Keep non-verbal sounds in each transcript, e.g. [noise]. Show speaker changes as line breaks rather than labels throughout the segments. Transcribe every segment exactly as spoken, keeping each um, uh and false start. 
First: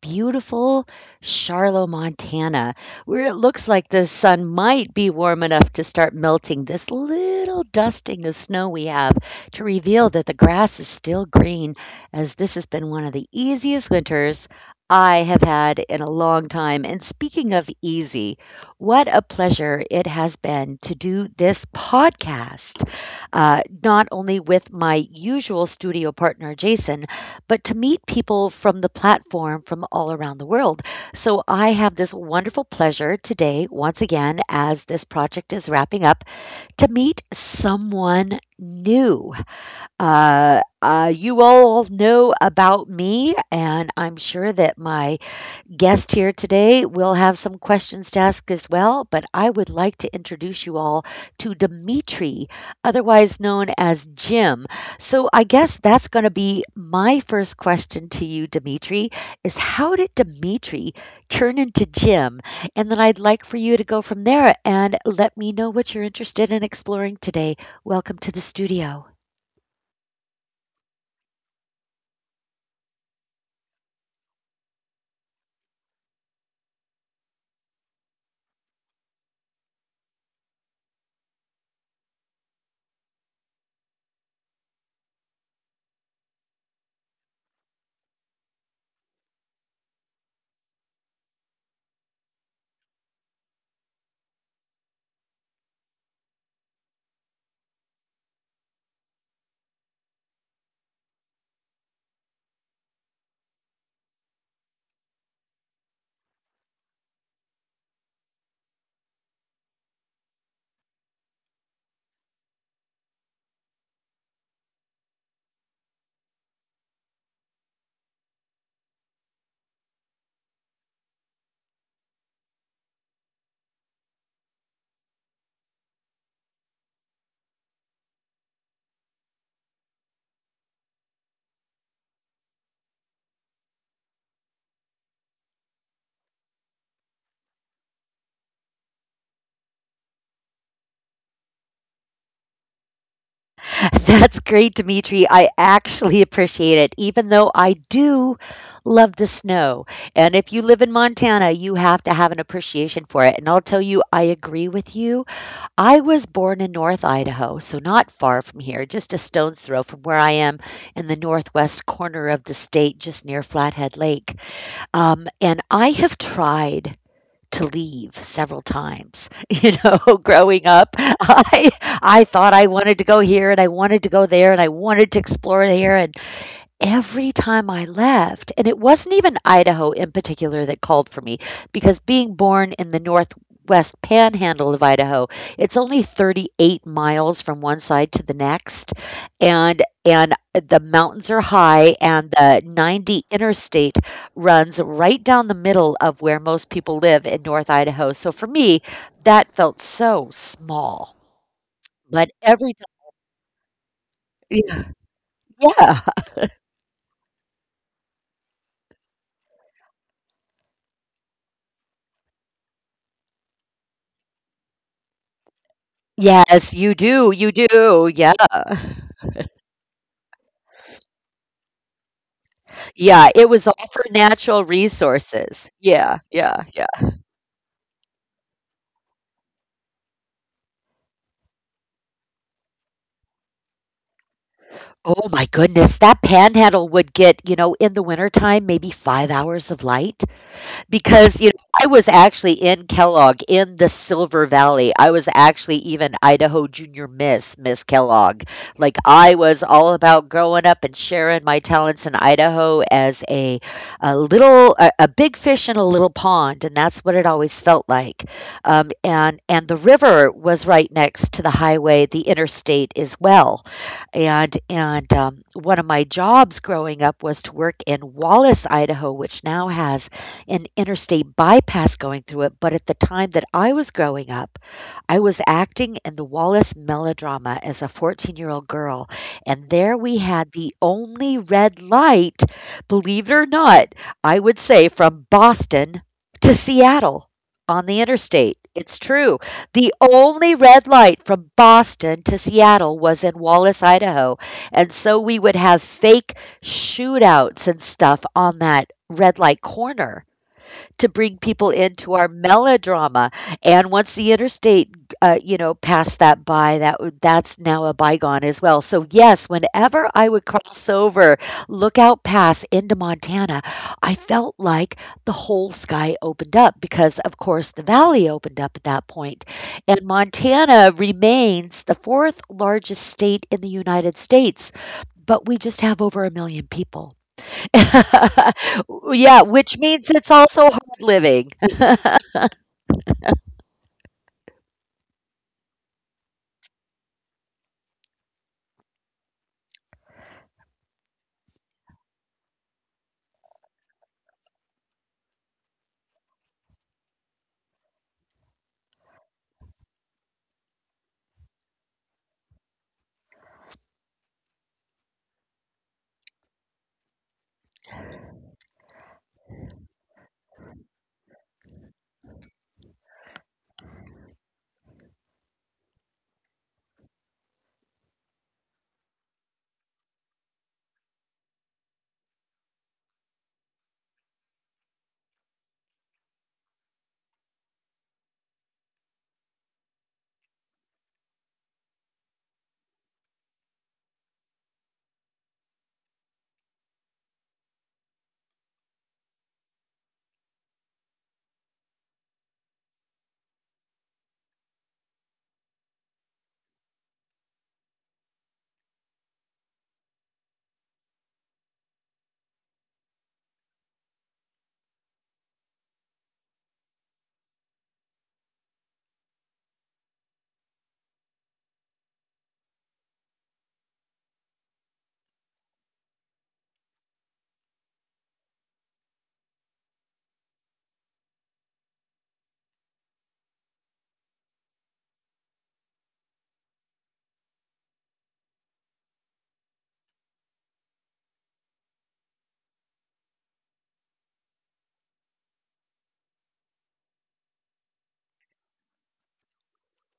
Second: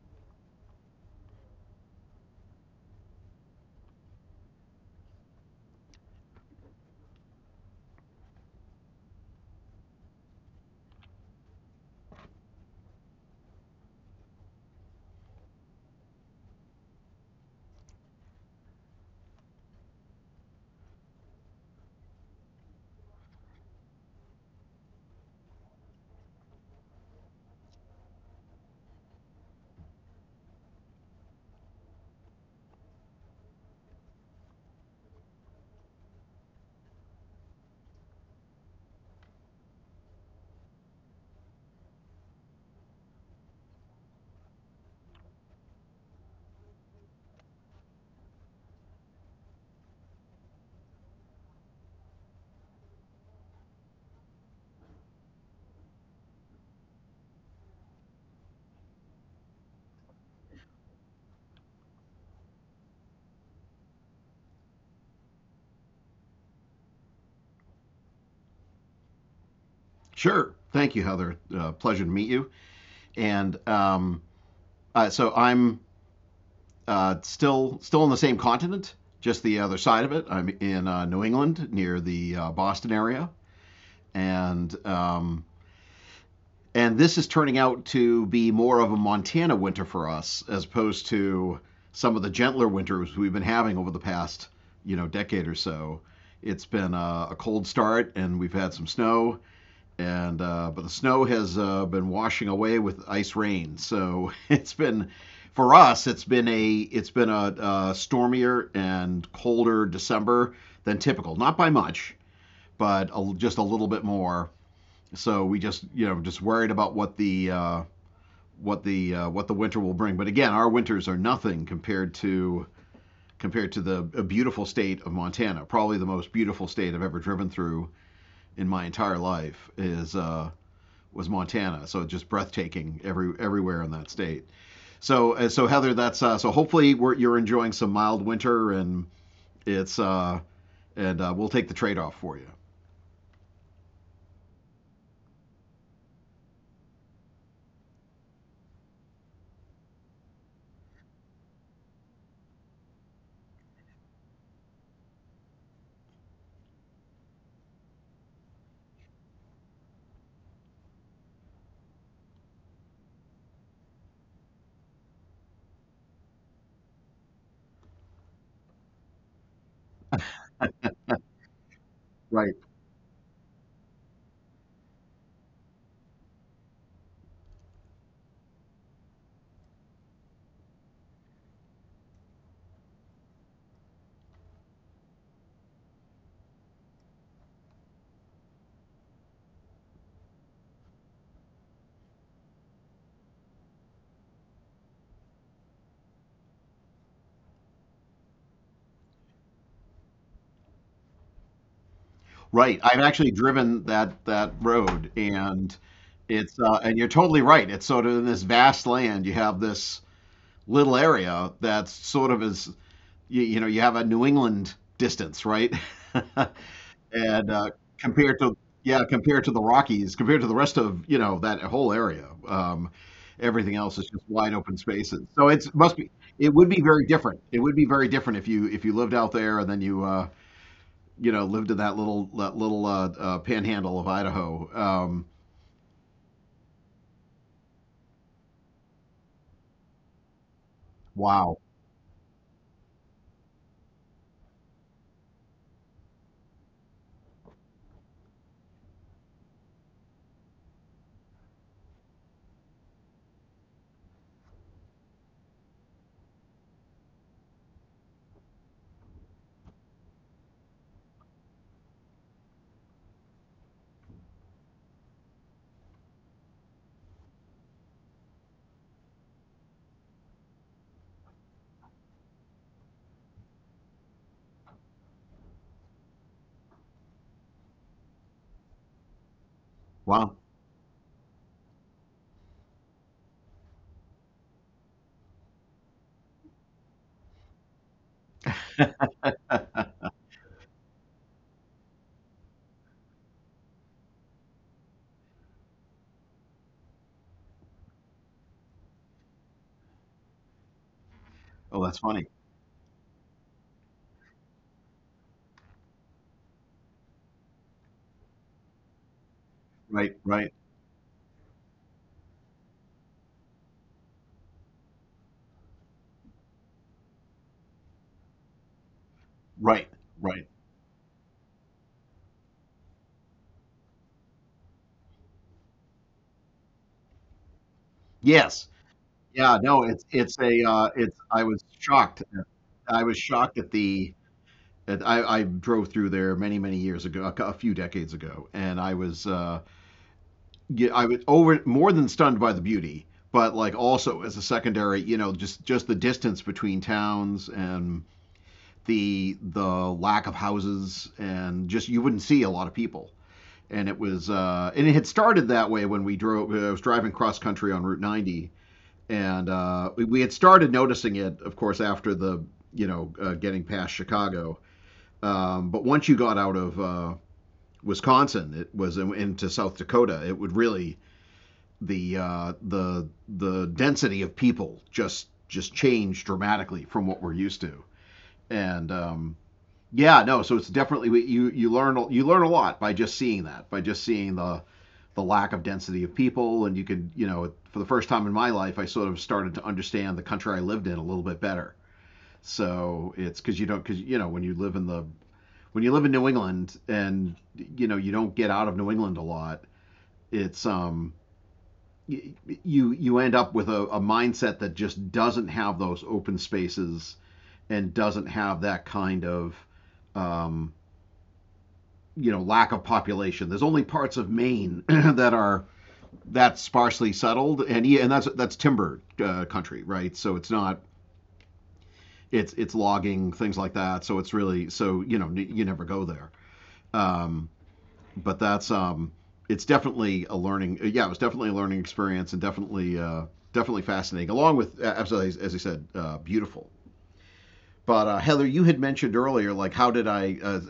beautiful Charlotte, Montana, where it looks like the sun might be warm enough to start melting this little dusting of snow we have to reveal that the grass is still green, as this has been one of the easiest winters I have had in a long time. And speaking of easy, what a pleasure it has been to do this podcast uh, not only with my usual studio partner, Jason, but to meet people from the platform from all around the world. So I have this wonderful pleasure today, once again, as this project is wrapping up, to meet someone new. Uh, uh, you all know about me, and I'm sure that my guest here today. We'll have some questions to ask as well, but I would like to introduce you all to Dimitri, otherwise known as Jim. So I guess that's going to be my first question to you, Dimitri, is how did Dimitri turn into Jim? And then I'd like for you to go from there and let me know what you're interested in exploring today. Welcome to the studio.
Sure. Thank you, Heather. Uh, pleasure to meet you. And um, uh, so I'm uh, still still on the same continent, just the other side of it. I'm in uh, New England, near the uh, Boston area, and um, and this is turning out to be more of a Montana winter for us, as opposed to some of the gentler winters we've been having over the past you know decade or so. It's been a, a cold start, and we've had some snow, and uh, but the snow has uh, been washing away with ice rain. So [laughs] it's been for us, it's been a it's been a, uh stormier and colder December than typical. Not by much, but a, just a little bit more. So we just you know just worried about what the uh, what the uh, what the winter will bring. But again, our winters are nothing compared to compared to the a beautiful state of Montana. Probably the most beautiful state I've ever driven through in my entire life is uh, was Montana. So just breathtaking every everywhere in that state. So uh, so Heather, that's uh, so hopefully we're, you're enjoying some mild winter and it's uh, and uh, we'll take the trade off for you.
[laughs] That's great, Dimitri. I actually appreciate it, even though I do love the snow. And if you live in Montana, you have to have an appreciation for it. And I'll tell you, I agree with you. I was born in North Idaho, so not far from here, just a stone's throw from where I am in the northwest corner of the state, just near Flathead Lake. Um, and I have tried to leave several times. You know, [laughs] growing up, I
Right.
I thought I wanted to go here and I wanted to go there and I wanted to explore here and every time I left and it wasn't even Idaho in particular that called for me, because being born in the Northwest Panhandle of Idaho, it's only thirty-eight miles from one side to the next, and and the mountains are high, and the ninety interstate runs right down the middle of where most people live in North Idaho, so for me, that felt so small.
Right.
But
I've actually
every time,
driven that that road,
yeah.
and it's
Yeah.
uh, and you're totally right. It's sort of in this vast land. You have this little area that's sort of as you, you know, you have a New England distance, right? [laughs]
Yes,
and
you
uh,
do, you
compared to
do, yeah.
Yeah, compared to the Rockies, compared to the rest of you know that whole area. Um, everything else is
Yeah,
just
it was
wide
all
open
for
spaces.
natural
So it's must be
resources.
it would be
Yeah,
very
yeah,
different. It
yeah.
would be very different if you if you lived out there and then you uh, you know lived in that little that little uh, uh, panhandle of Idaho. Um,
Oh my goodness, that panhandle would get, you know, in the wintertime, maybe five hours of light,
wow,
because you know I was actually in Kellogg in the Silver Valley. I was actually even Idaho Junior Miss Miss Kellogg. Like I was all about growing up and sharing my talents in Idaho as a a little a, a big fish in a little pond, and that's what it always felt like. Um, and and the river was right next to the highway, the interstate as well. And and um, one of my jobs growing up was to work in Wallace, Idaho, which now has an interstate bypass going through it, but at the time that I was growing up, I was acting in the Wallace melodrama as a fourteen year old girl.
wow.
And there we had the only red light, believe it or not, I would say from Boston to Seattle on the interstate.
[laughs]
It's true. The only red light from Boston to Seattle was in Wallace, Idaho. And so we would have fake shootouts and stuff on that red light corner to
Oh,
bring
that's funny.
people into our melodrama. And once the interstate uh, you know, passed that by, that w- that's now a bygone as well. So yes,
Right, right,
whenever I would cross over Lookout Pass into Montana, I felt like the whole sky opened up because, of course, the valley opened up at that point.
right,
And
right.
Montana remains the fourth largest state in the United States, but we just have over a million people.
Yes. Yeah. No.
[laughs]
It's it's
Yeah,
a
which
uh,
means
it's.
it's
I was
also hard
shocked.
living. [laughs]
I was shocked at the I, I drove through there many many years ago, a, a few decades ago, and I was uh, yeah, I was over more than stunned by the beauty, but like also as a secondary, you know, just just the distance between towns, and the the lack of houses, and just you wouldn't see a lot of people. And it was uh, and it had started that way when we drove. uh, I was driving cross country on Route ninety, and uh, we, we had started noticing it, of course, after the you know uh, getting past Chicago. Um, but once you got out of uh, Wisconsin, it was into South Dakota. It would really the uh, the the density of people just just changed dramatically from what we're used to. And um, Yeah, no, so it's definitely you you learn you learn a lot by just seeing that, by just seeing the the lack of density of people, and you could you know for the first time in my life, I sort of started to understand the country I lived in a little bit better. So it's because you don't, because you know when you live in the when you live in New England, and you know you don't get out of New England a lot, it's um you you end up with a, a mindset that just doesn't have those open spaces and doesn't have that kind of um, you know lack of population. There's only parts of Maine [clears throat] that are that sparsely settled, and yeah, and that's that's timber uh, country, right? So it's not it's it's logging, things like that. So it's really so you know you never go there. Um, but that's um, It's definitely a learning. Uh, Yeah, it was definitely a learning experience, and definitely uh, definitely fascinating. Along with, uh, absolutely, as I said, uh, beautiful. But uh, Heather, you had mentioned earlier, like how did I, uh,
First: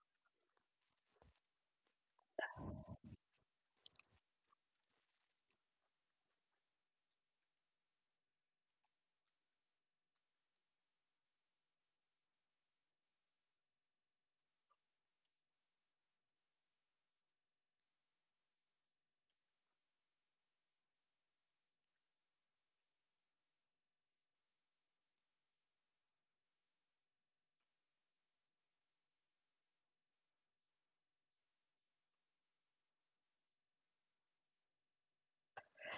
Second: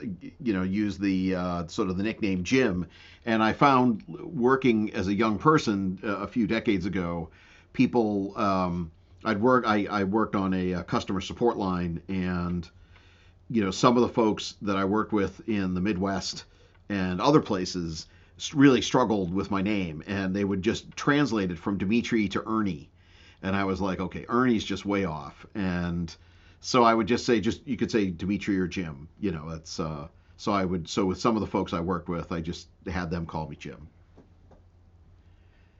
you know, use the uh, sort of the nickname Jim? And I found working as a young person uh, a few decades ago, people, um, I'd work, I, I worked on a, uh, customer support line, and you know, some of the folks that I worked with in the Midwest and other places really struggled with my name, and they would just translate it from Dimitri to Ernie, and I was like, okay, Ernie's just way off, and so I would just say, just you could say Dimitri or Jim, you know, that's. Uh, so I would, so with some of the folks I worked with, I just had them call me Jim.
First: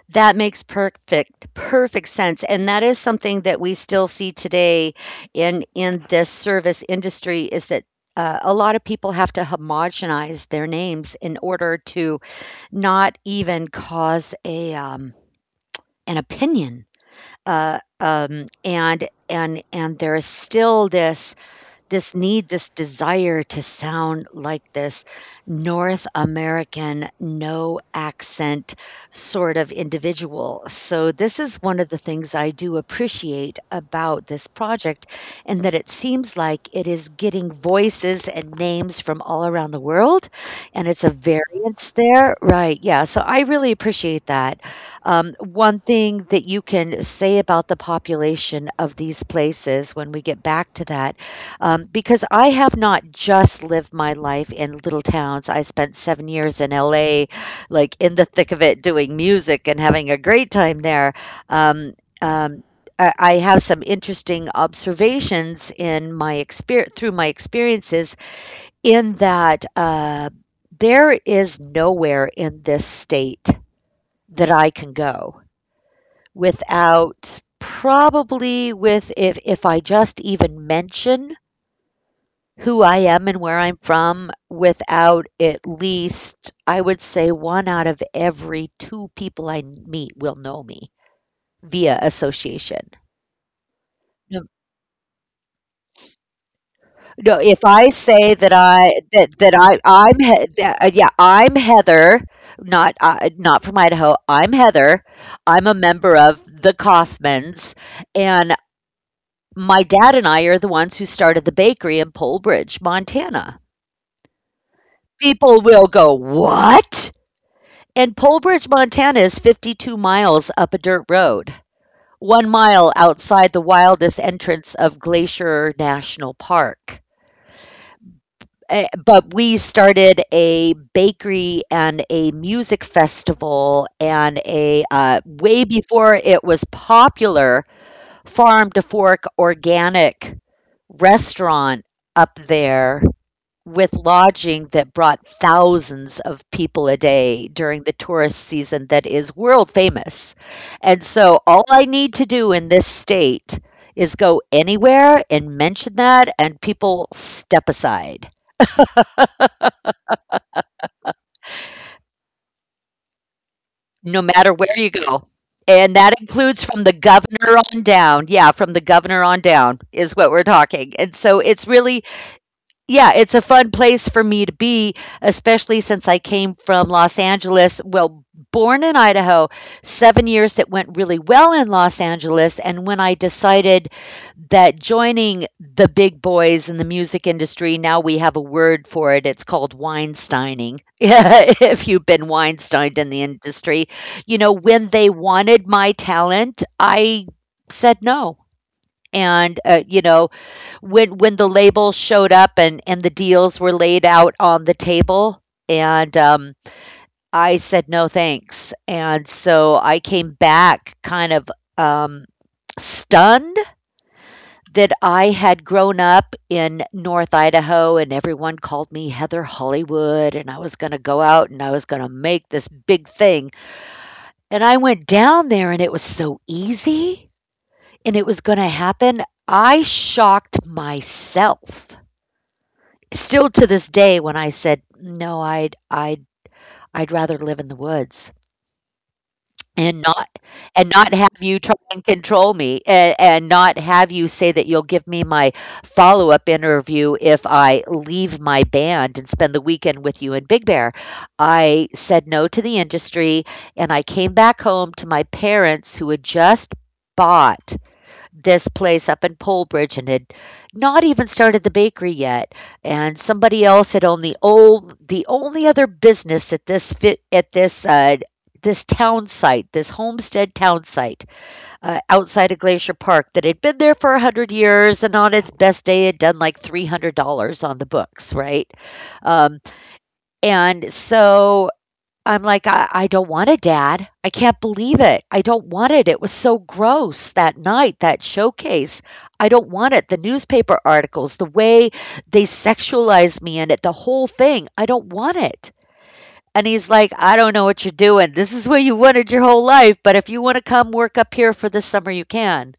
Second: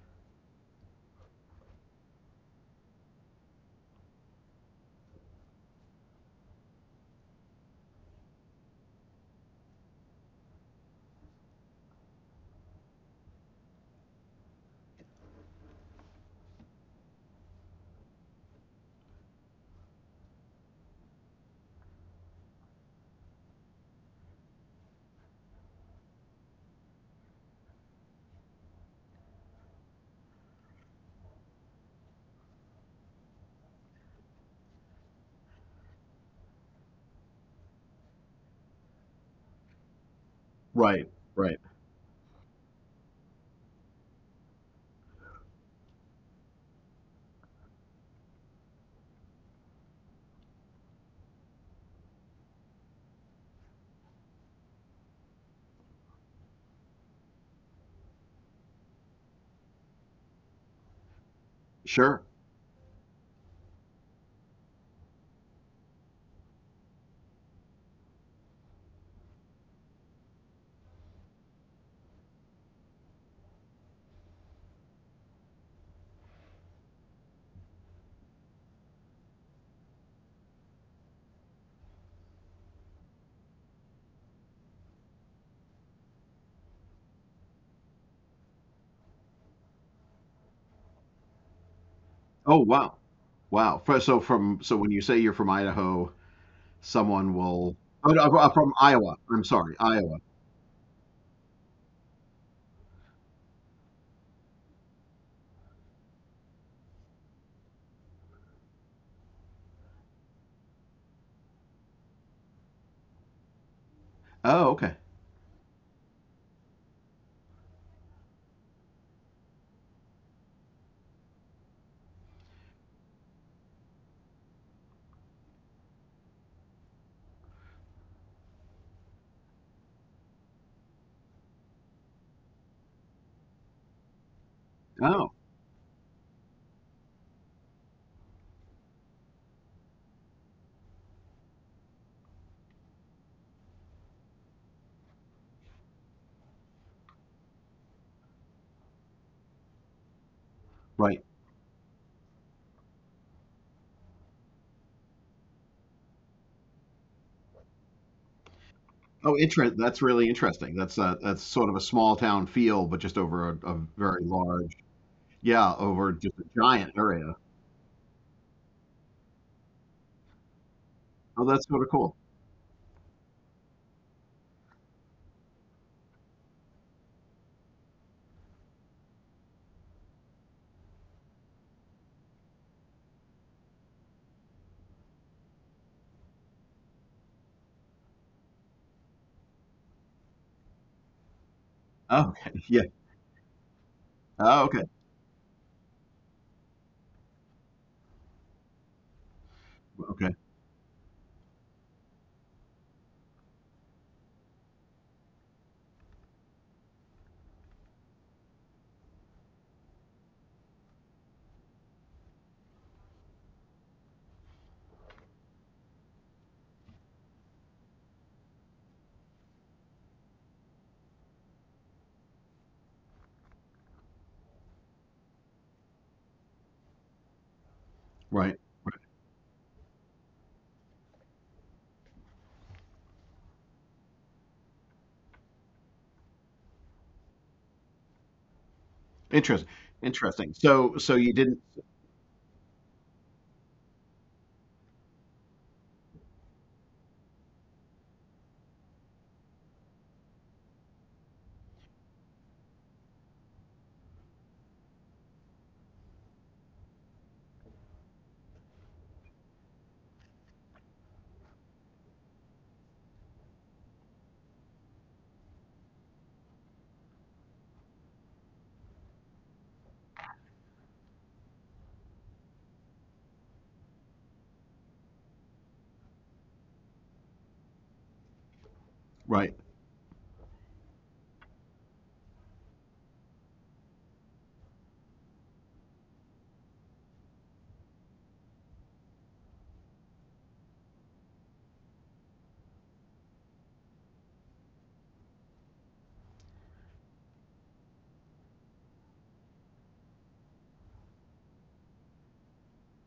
That makes perfect perfect sense, and that is something that we still see today in in this service industry is that uh, a lot of people have to homogenize their names in order to not even cause a, um, an opinion, uh, um, and and and there is still this this need, this desire to sound like this North American, no accent sort of individual. So, this is one of the things I do appreciate about this project, and that it seems like it is getting voices and names from all around the world,
Right,
and it's a
right,
variance there. Right. Yeah. So, I really appreciate that. Um, one thing that you can say about the population of these places when we get back to that, um, because I have not just lived my life in little towns. I spent seven years in L A, like in the thick of it, doing music and having a great time there.
sure.
Um, um, I I have some interesting observations in my experience through my experiences in that, uh, there is nowhere in this state that I can go without, probably, with if if I just even mention who I am and where I'm from, without at least, I would say, one out of every two people I meet will know me via
Oh wow,
association.
wow. Fr- So from,
No,
so when you say you're from Idaho, someone
no,
will.
if
Oh,
I
no, I'm
say
from
that
Iowa.
I
I'm
that
sorry,
that I
Iowa.
I'm He- that, uh, yeah, I'm Heather, not uh, not from Idaho. I'm Heather. I'm a member of the Kaufmans, and my dad and I are the ones who started the bakery in Pole Bridge, Montana.
Oh, okay.
People will go, "What?" And Polebridge, Montana is fifty-two miles up a dirt road, one mile outside the wildest entrance of Glacier National Park. Eh, but we started a bakery and a music festival and a
Oh,
uh, way before it was popular farm to fork organic restaurant up there with lodging that brought thousands of people a day during the tourist season that is world famous.
right.
And so all I need to do in this state is go anywhere and mention that, and people step aside
Oh, interest. That's really interesting. That's uh, that's sort of a small town feel, but just over a, a very
no
large,
matter where you go.
yeah, over
And
just a
that
giant
includes from the
area.
governor on down. Yeah, from the governor on down is what we're talking. And
Oh,
so
that's
it's
sort of cool.
really. Yeah, it's a fun place for me to be, especially since I came from Los Angeles. Well, born in Idaho, seven years that went really well in Los Angeles. And when I decided that joining the big boys in the music industry, now we have a word for it, it's called Weinsteining. [laughs]
Oh,
If you've
okay.
been
[laughs] Yeah.
Weinsteined in the industry,
Oh,
you
okay.
know, when they wanted my talent, I said no. And, uh,
Okay.
you know, when when the labels showed up and and the deals were laid out on the table and um I said no thanks. And so I came back kind of um stunned that I had grown up in North Idaho and everyone called me Heather Hollywood and I was going to go out and I was going to make this big thing. And I went down there and it was so easy and it
Right.
was going to
Right.
happen. I shocked myself still to this day, when I said, "No, I'd I'd I'd rather live in the woods
Interesting.
and
Interesting.
not
So, so you
and
didn't.
not have you try and control me, and and not have you say that you'll give me my follow-up interview if I leave my band and spend the weekend with you in Big Bear." I said no to the industry and I came back home to my parents who had just bought this place up in Polebridge and had not even started the bakery yet. And somebody else had only old the only other business at this fit at this, uh, this town site, this homestead town site, uh, outside of Glacier Park that had been there for a hundred years and on its best day had done like three hundred dollars on the books, right?
Right.
Um, and so I'm like, "I I don't want it, dad. I can't believe it. I don't want it. It was so gross that night, that showcase. I don't want it. The newspaper articles, the way they sexualized me in it, the whole thing. I don't want it." And he's like, "I don't know what you're doing. This is what you wanted your whole life, but if you want to come work up here for the summer, you can."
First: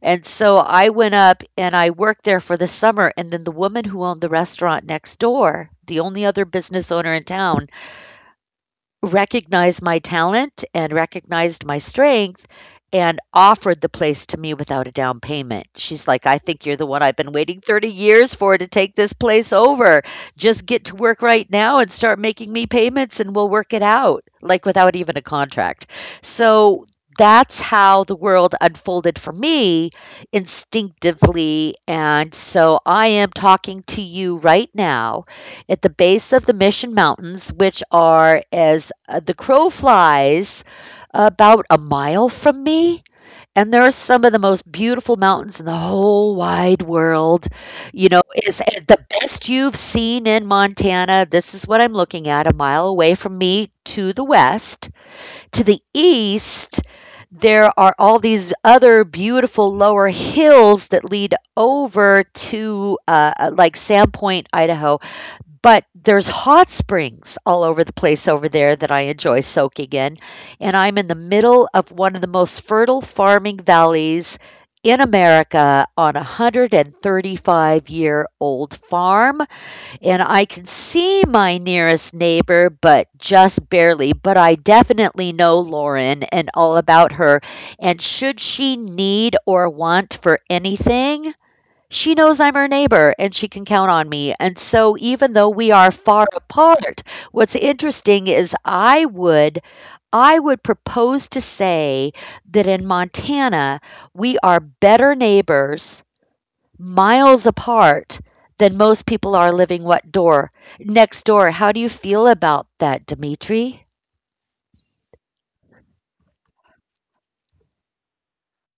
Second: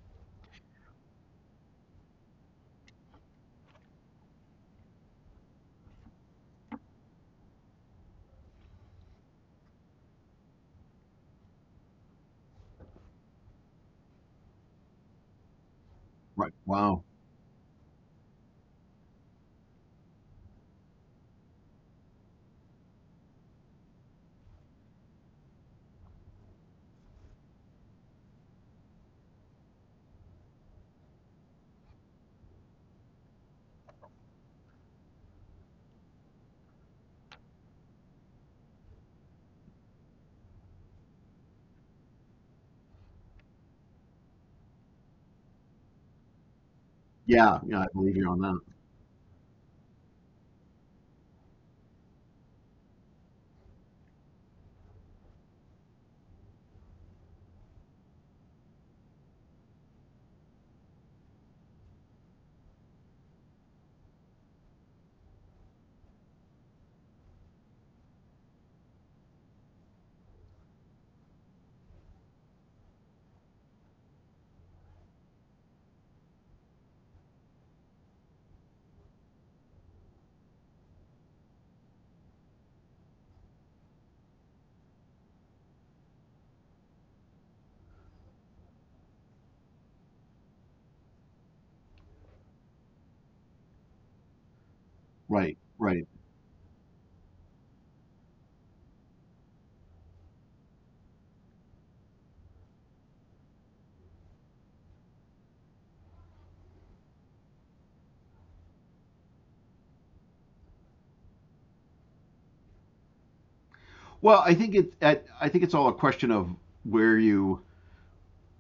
And so I went up and I worked there for the summer. And then the woman who owned the restaurant next door, the only other business owner in town, recognized my talent and recognized my strength and offered the place to me without a down payment. She's like, I
Right.
think you're the
Wow.
one I've been waiting thirty years for to take this place over. Just get to work right now and start making me payments and we'll work it out, like without even a contract. So that's how the world unfolded for me instinctively. And so I am talking to you right now at the base of the Mission Mountains, which are, as uh, the crow flies, about a mile from me. And there are some of the most beautiful mountains in the whole wide world.
Yeah.
You
Yeah. I
know,
believe
is
you
uh,
on that.
the best you've seen in Montana. This is what I'm looking at a mile away from me to the west. To the east, there are all these other beautiful lower hills that lead over to uh, uh, like Sandpoint, Idaho. But there's hot springs all over the place over there that I enjoy soaking in. And I'm in the middle of one of the most fertile farming valleys in America on a one hundred thirty-five year old farm, and I can see my nearest neighbor, but just barely. But I definitely know Lauren and all about her. And should she need or want for anything, she knows I'm her neighbor and she can count on me. And so, even though
Right.
we are
Right.
far apart, what's interesting is I would I would propose to say that in Montana, we are better neighbors miles apart than most people are living what door next door. How do you feel about that, Dimitri?
Well, I think it's. I I think it's all a question of where you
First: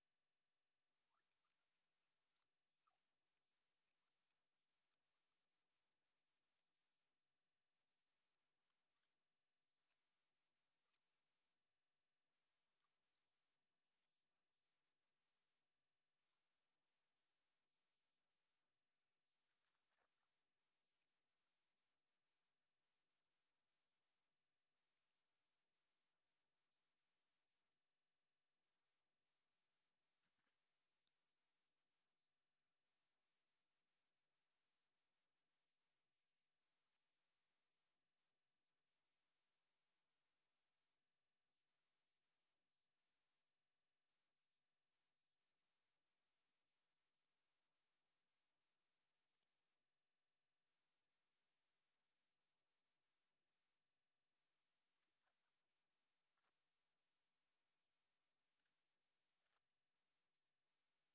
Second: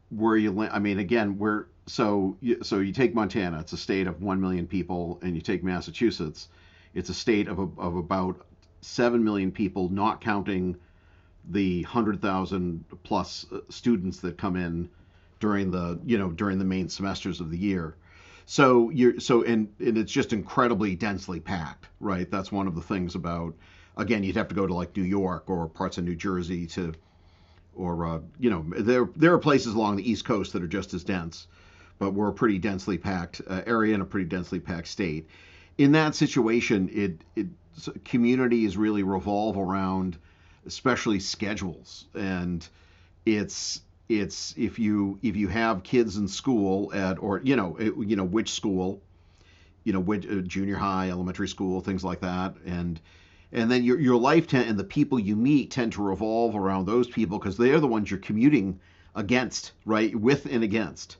where you land. I mean, again, we're so you, so you take Montana, it's a state of one million people, and you take Massachusetts, it's a state of a, of about seven million people, not counting the one hundred thousand plus uh, students that come in during the you know during the main semesters of the year. So you're so and, and it's just incredibly densely packed, right? That's one of the things about again, you'd have to go to like New York or parts of New Jersey to or uh, you know, there there are places along the East Coast that are just as dense, but we're a pretty densely packed uh, area and a pretty densely packed state. In that situation, it it so communities really revolve around, especially schedules, and it's it's if you if you have kids in school at or you know it, you know which school you know, uh, junior high, elementary school, things like that, and and then your your life ten- and the people you meet tend to revolve around those people because they are the ones you're commuting against, right? With and against,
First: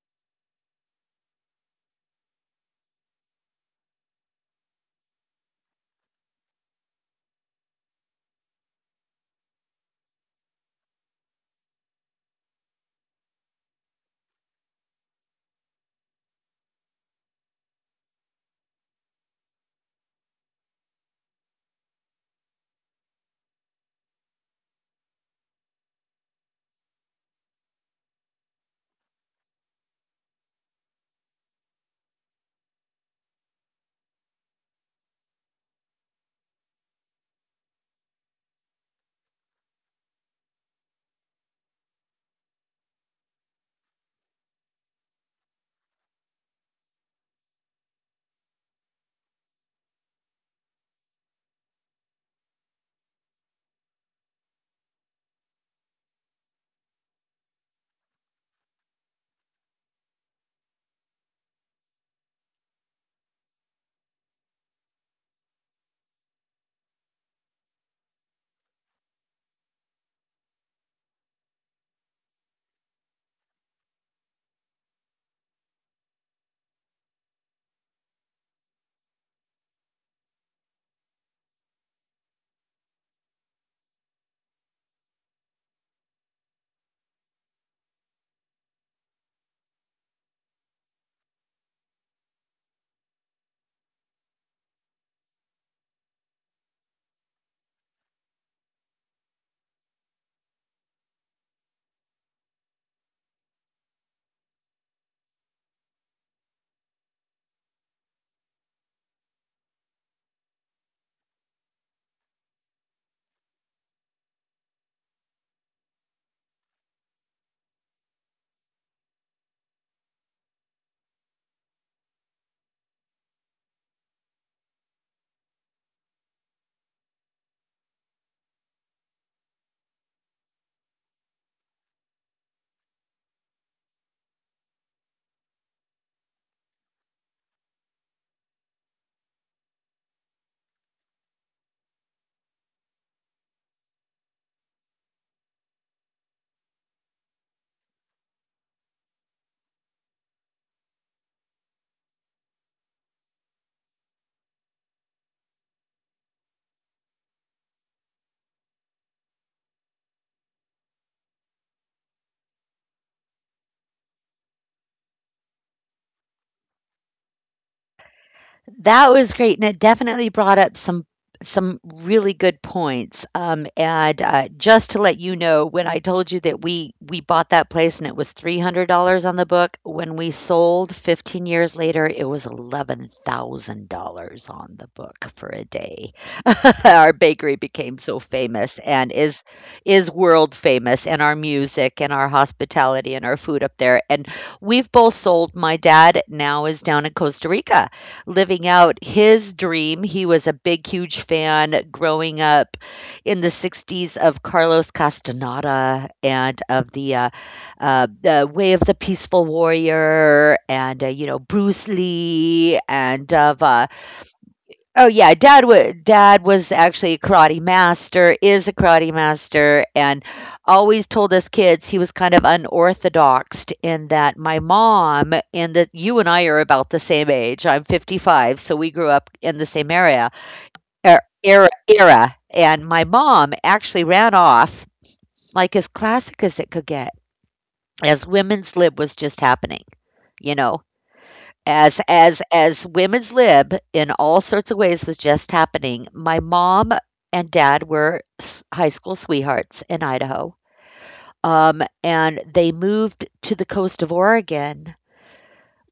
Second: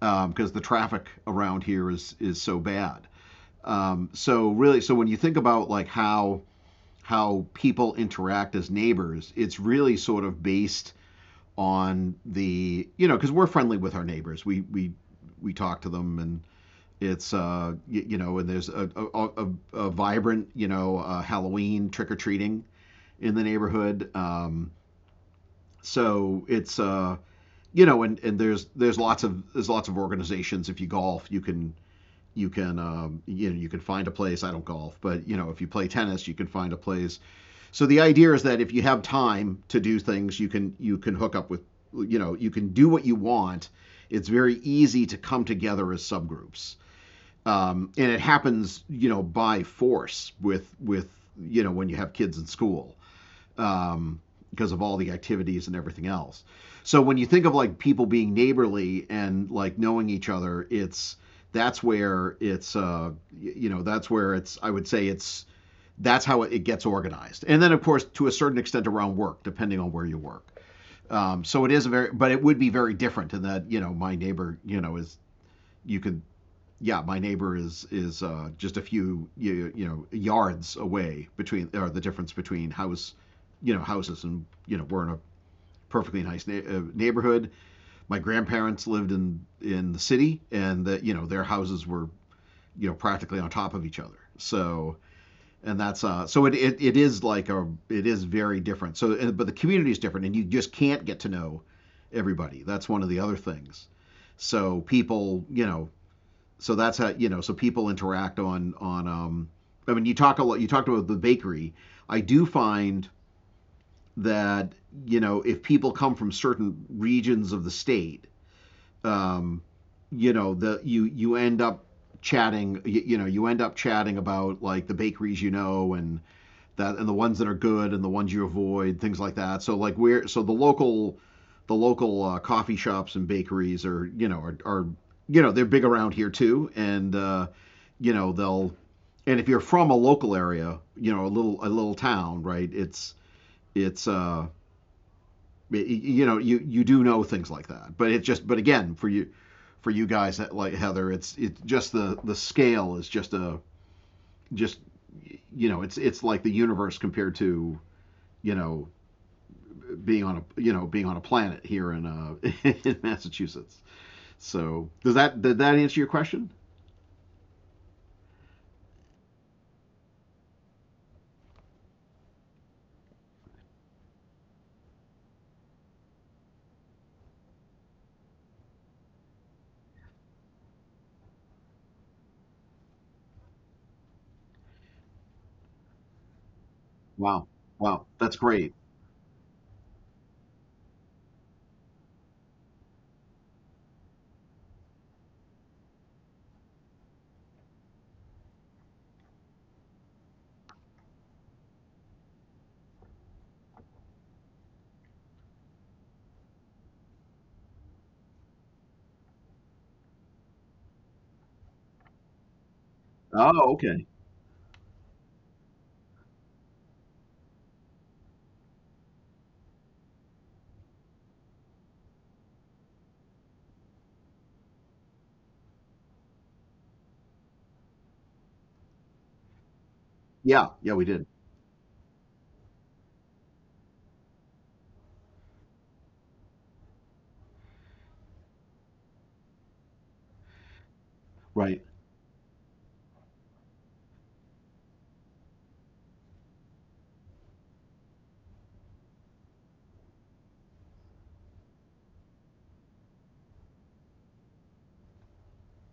because um, the traffic around here is is so bad. Um, so really, so when you think about like how how people interact as neighbors, it's really sort of based on the you know because we're friendly with our neighbors. We we we talk to them, and it's uh y- you know, and there's a a, a, a vibrant, you know, uh, Halloween trick or treating in the neighborhood. Um, so it's uh you know and and there's there's lots of there's lots of organizations. If you golf, you can you can um, you know, you can find a place. I don't golf, but you know, if you play tennis, you can find a place. So the idea is that if you have time to do things, you can you can hook up with you know, you can do what you want. It's very easy to come together as subgroups, um, and it happens you know by force with with you know when you have kids in school, um, because of all the activities and everything else, so when you think of like people being neighborly and like knowing each other, it's that's where it's uh you know that's where it's I would say it's that's how it, it gets organized, and then of course to a certain extent around work, depending on where you work. Um, so it is a very but it would be very different in that you know my neighbor you know is you could yeah, my neighbor is is uh, just a few you, you know, yards away between or the difference between house, you know, houses, and you know, we're in a perfectly nice na- uh, neighborhood. My grandparents lived in in the city, and that you know, their houses were you know practically on top of each other. So and that's uh so it, it it is like a it is very different. So but the community is different, and you just can't get to know everybody. That's one of the other things. So people, you know, so that's how you know so people interact on on um I mean, you talk a lot you talked about the bakery. I do find that you know if people come from certain regions of the state, um you know, the you you end up chatting you, you know, you end up chatting about like the bakeries you know, and that, and the ones that are good and the ones you avoid, things like that. So like we're so the local the local uh, coffee shops and bakeries are you know are, are you know they're big around here too, and uh, you know they'll and if you're from a local area, you know, a little a little town, right? It's it's uh y- you know you you do know things like that, but it just but again for you for you guys like Heather, it's it's just the the scale is just a just you know, it's it's like the universe compared to, you know, being on a, you know, being on a planet here in uh, [laughs] in Massachusetts. So does that did that answer your question?
That was great, and it definitely brought up some some really good points, um, and, uh, just to let you know, when I told you that we we bought that place and it was three hundred dollars on the book, when we sold fifteen years later, it was eleven thousand dollars on the book for a day. [laughs] Our
Wow,
bakery became
wow,
so
that's great.
famous and is is world famous, and our music and our hospitality and our food up there, and we've both sold. My dad now is down in Costa Rica living out his dream. He was a big, huge fan growing up in the sixties of Carlos Castaneda and of the uh, uh, the Way of the Peaceful Warrior, and, uh, you know, Bruce Lee, and of
Oh,
uh,
okay,
oh yeah, dad was dad was actually a karate master, is a karate master, and always told us kids he was kind of unorthodox in that my mom, and that you and I are about the same age. I'm fifty-five, so we grew up in the same area,
yeah, yeah, we
er,
did.
era era, and my mom actually ran off like as classic as it could get as women's lib was just happening, you know,
Right,
as as as women's lib in all sorts of ways was just happening. My mom and dad were s high school sweethearts in Idaho, um, and they moved to the coast of Oregon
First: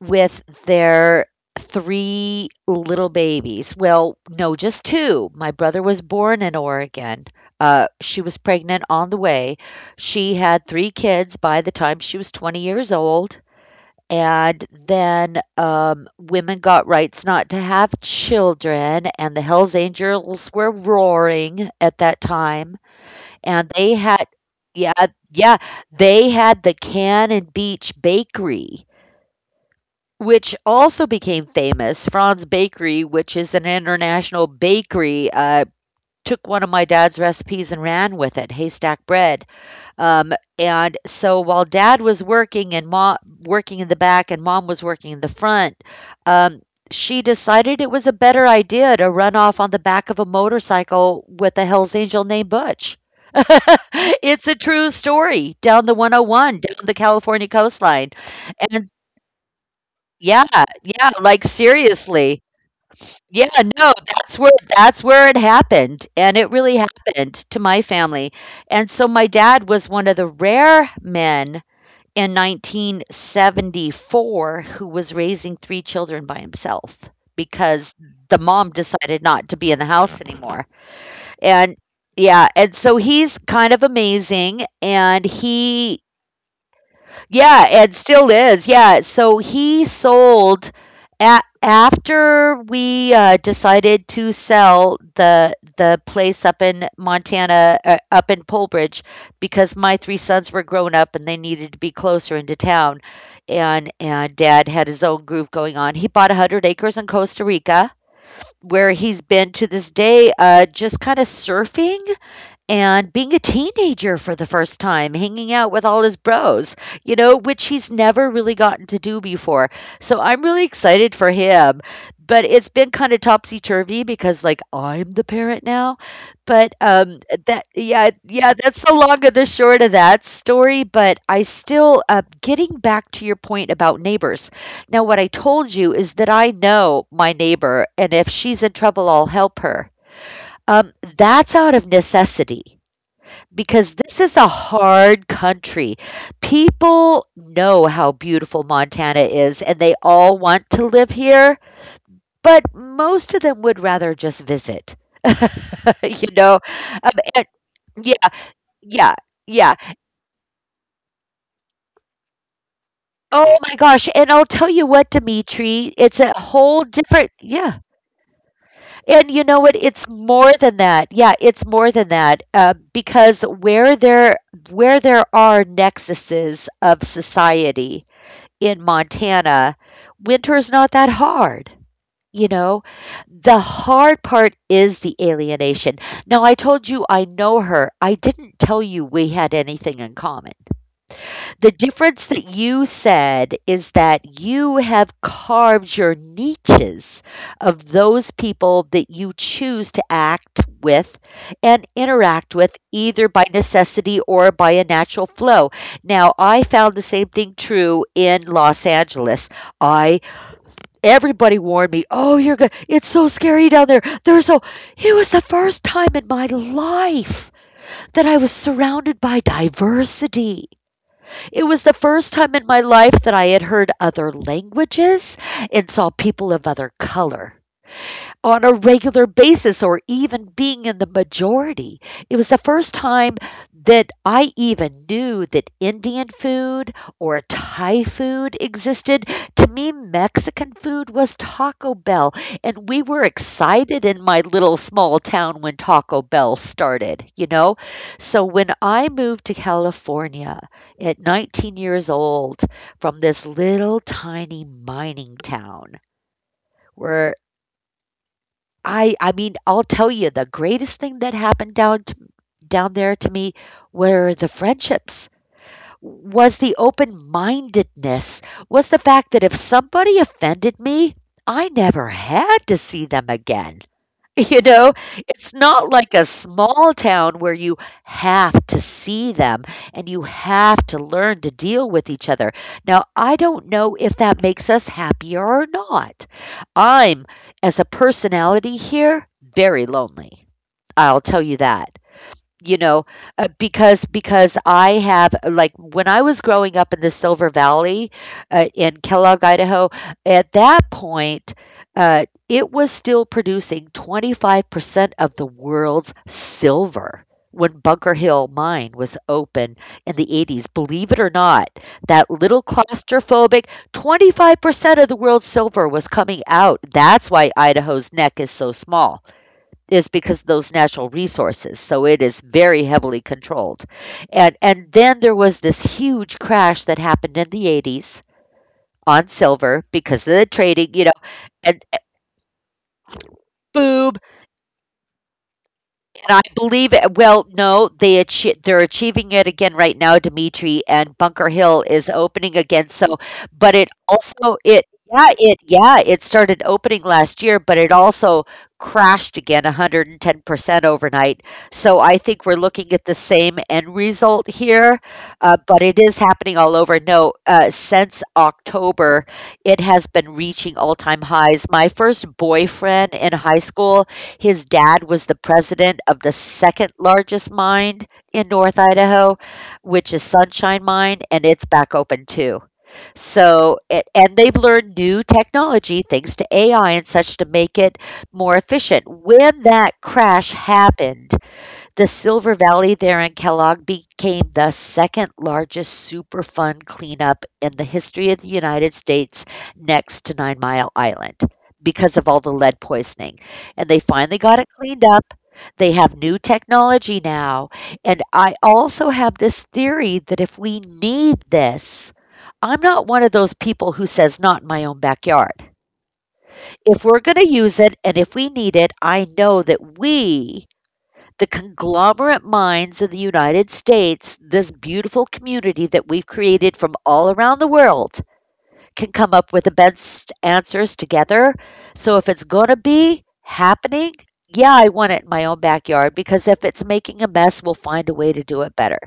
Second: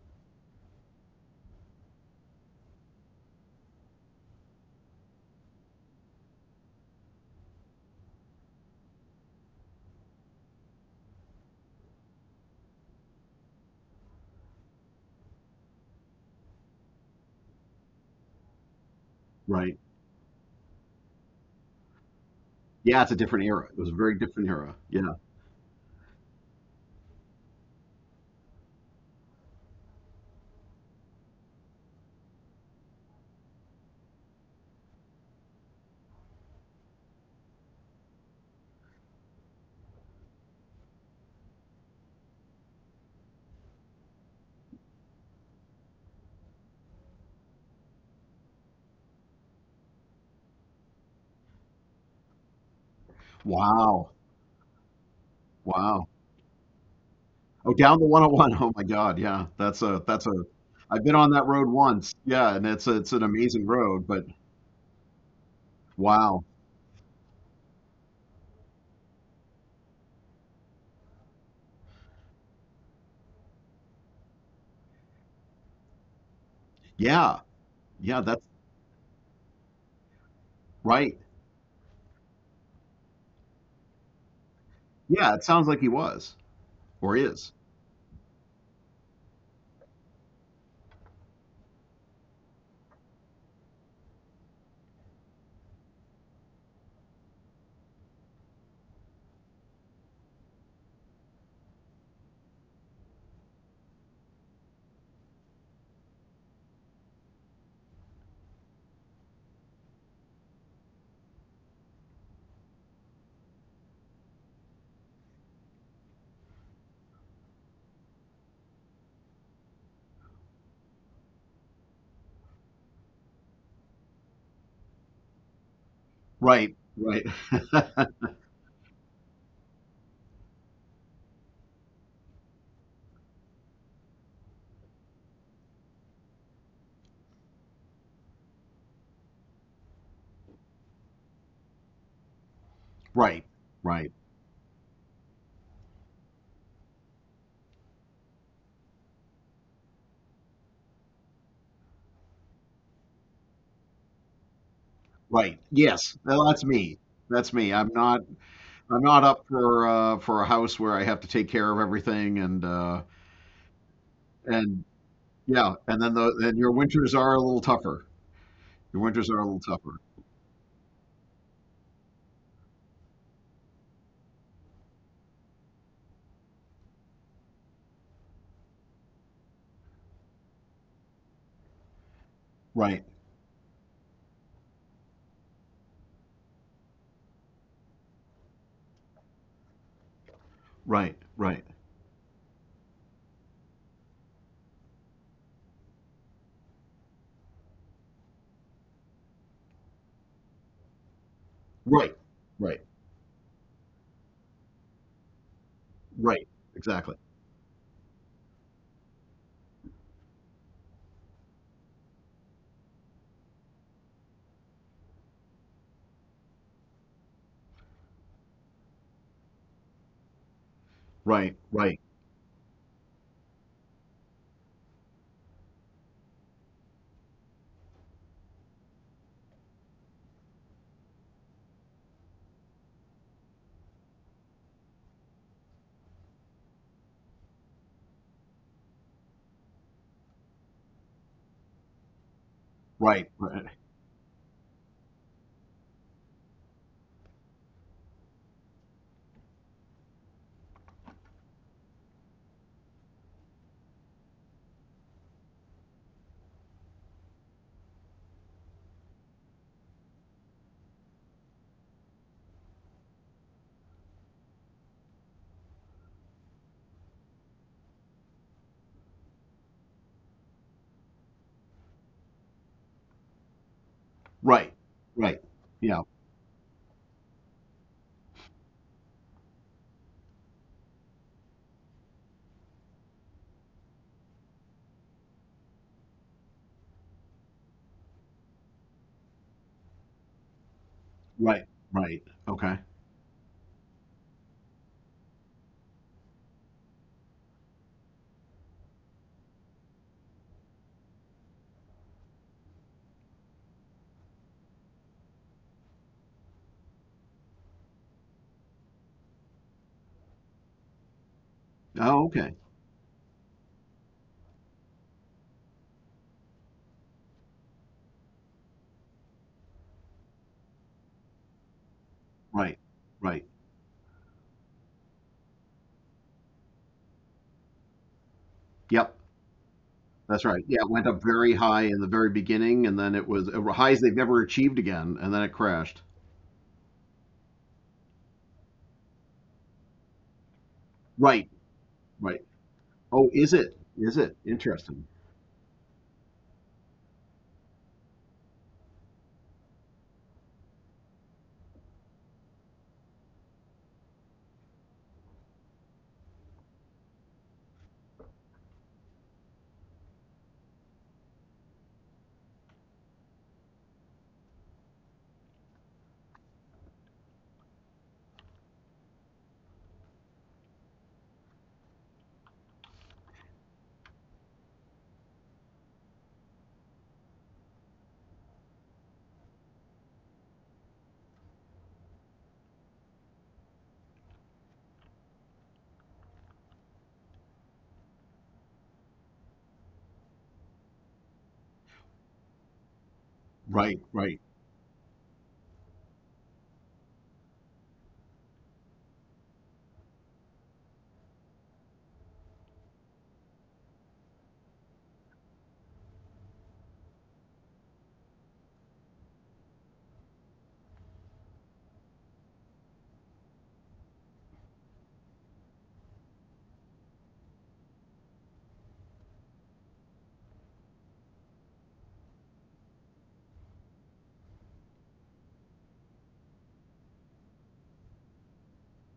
with their three little babies. Well, no, just two. My brother was born in Oregon. Uh, she was pregnant on the way. She had three kids by the time she was twenty years old. And then, um, women got rights not to have children, and the
right.
Hells Angels were roaring at that time,
Yeah, it's a different era.
and
It was a
they
very
had
different era.
yeah,
Yeah.
yeah, they had the Cannon Beach Bakery, which also became famous. Franz Bakery, which is an international bakery, uh, took one of my dad's recipes and ran with it, Haystack Bread. Um, and so while dad was working and mom working in the back and mom was working in the front, um, she decided it was a better idea to run off on the back of a motorcycle with a Hells Angel named Butch. [laughs]
Wow,
It's a true story down the
wow.
one oh one, down the California
Oh, down
coastline.
the one oh one. Oh one. Oh
And
my God, yeah. That's a that's a.
yeah, yeah,
I've been on
like
that road once.
seriously.
Yeah, and it's a, it's an
Yeah,
amazing
no,
road.
that's
But
where that's where it happened. And it
wow,
really happened to my family. And so my dad was one of the rare men in nineteen seventy-four who was raising three children by himself
yeah,
because
yeah.
the
That's
mom decided not to be in the house anymore.
right.
And yeah, and so he's kind of amazing, and
Yeah, it sounds like he
he
was or is.
yeah, and still is. Yeah. So he sold a after we uh, decided to sell the the place up in Montana, uh, up in Polbridge, because my three sons were grown up and they needed to be closer into town, and and Dad had his own groove going on. He bought a hundred acres in Costa Rica, where he's been to this day, uh, just kind of surfing and being a teenager for the first time, hanging out with all his bros, you know, which he's never really gotten to do before. So I'm really excited for him. But it's been kind of topsy turvy because, like, I'm the parent now.
Right,
But um,
right.
that,
[laughs]
yeah, yeah, that's the long and the short of that story. But I still, uh, getting back to your point about neighbors. Now, what I told you is that I know my neighbor, and if she's in trouble, I'll help her. Um, that's out of necessity
Right,
because this is
right,
a hard country. People know how beautiful Montana is and they all want to live here, but most of them would rather just visit.
right.
[laughs]
Yes,
You
no,
know?
that's me.
Um, and-
That's me. I'm not
yeah,
I'm not
yeah,
up
yeah.
for uh for a house where I have to take care of everything and uh,
Oh my gosh. And I'll
and
tell you what,
yeah, and
Dimitri,
then the
it's a
and your
whole
winters are a
different,
little
yeah.
tougher. Your
And
winters are
you
a
know
little
what?
tougher.
It's more than that. Yeah, it's more than that. Uh, because where there where there are nexuses of society, in Montana, winter's not that hard. You know,
Right,
the hard part is the alienation. Now, I told you I know her. I didn't tell you we had anything in common.
right, right.
The difference that you said is that you have carved your niches of those people that you choose to act with and
Right,
interact
right,
with either by necessity or by a natural flow.
right.
Now, I found the
Exactly.
same thing true in Los Angeles. I Everybody warned me, "Oh, you're good. It's so scary down there. There's so" it was the first time in my life that I was surrounded by diversity.
Right,
It was the
right,
first time in my life that I had heard other languages and saw people of other color on a regular basis or even being in the majority. It was the first time that I even knew that Indian food or Thai food existed. To me, Mexican food was Taco Bell, and we were
right, right,
excited in my little small town when Taco Bell started, you know? So when I moved to California at nineteen years old from this little tiny mining town, where I I mean, I'll tell you the greatest thing that happened down to, down there to me were the friendships. Was the open-mindedness, was the fact that if somebody offended me, I never had to see them again. [laughs]
right,
You know,
right.
it's
Yeah,
not like a small town where you have to see them and you have to learn to deal with each other. Now, I don't know if that makes us happier or not. I'm, as a personality here, very lonely. I'll tell
right,
you that.
right. Okay.
You know, uh, because because I have, like, when I was growing up in the Silver Valley, uh, in Kellogg, Idaho, at that point, uh, it was still producing twenty-five percent of the world's silver when Bunker Hill Mine was open in the eighties, believe it or not.
Oh,
That
okay.
little claustrophobic twenty-five percent of the world's silver was coming out. That's why Idaho's neck is so small, is because of those natural resources. So it is
Right,
very heavily
right.
controlled. And and then there was this huge crash that happened in the eighties
Yep.
on silver because
That's
of the
right. Yeah, it
trading,
went
you know,
up very high
and
in the very beginning, and then it was uh, highs they've
boom.
never achieved again, and then it crashed.
And I believe it. Well, no, they achi- they're achieving it again right now, Dimitri, and
Right,
Bunker Hill is
right.
opening again. So,
Oh, is it?
but it
Is it?
also it
Interesting.
yeah it yeah it started opening last year, but it also crashed again one hundred ten percent overnight. So I think we're looking at the same end result here, uh, but it is happening all over. No, uh, since October, it has been reaching all time highs. My first boyfriend in high school, his dad was the president of the second largest mine in North Idaho, which is Sunshine Mine, and it's back open too. So, a- and they've learned new technology, thanks to A I and such, to make it more efficient. When that crash happened, the Silver Valley there in Kellogg became the second largest Superfund cleanup in the history of the United States next to Nine Mile Island because of all the lead poisoning.
Right,
And they
right,
finally got it cleaned up. They have new technology now. And I also have this theory that if we need this, I'm not one of those people who says not in my own backyard. If we're going to use it and if we need it, I know that we the conglomerate minds of the United States, this beautiful community that we've created from all around the world, can come up with the best answers together. So if it's going to be happening, yeah, I want it in my own backyard because if it's making a mess, we'll find a way to do it better.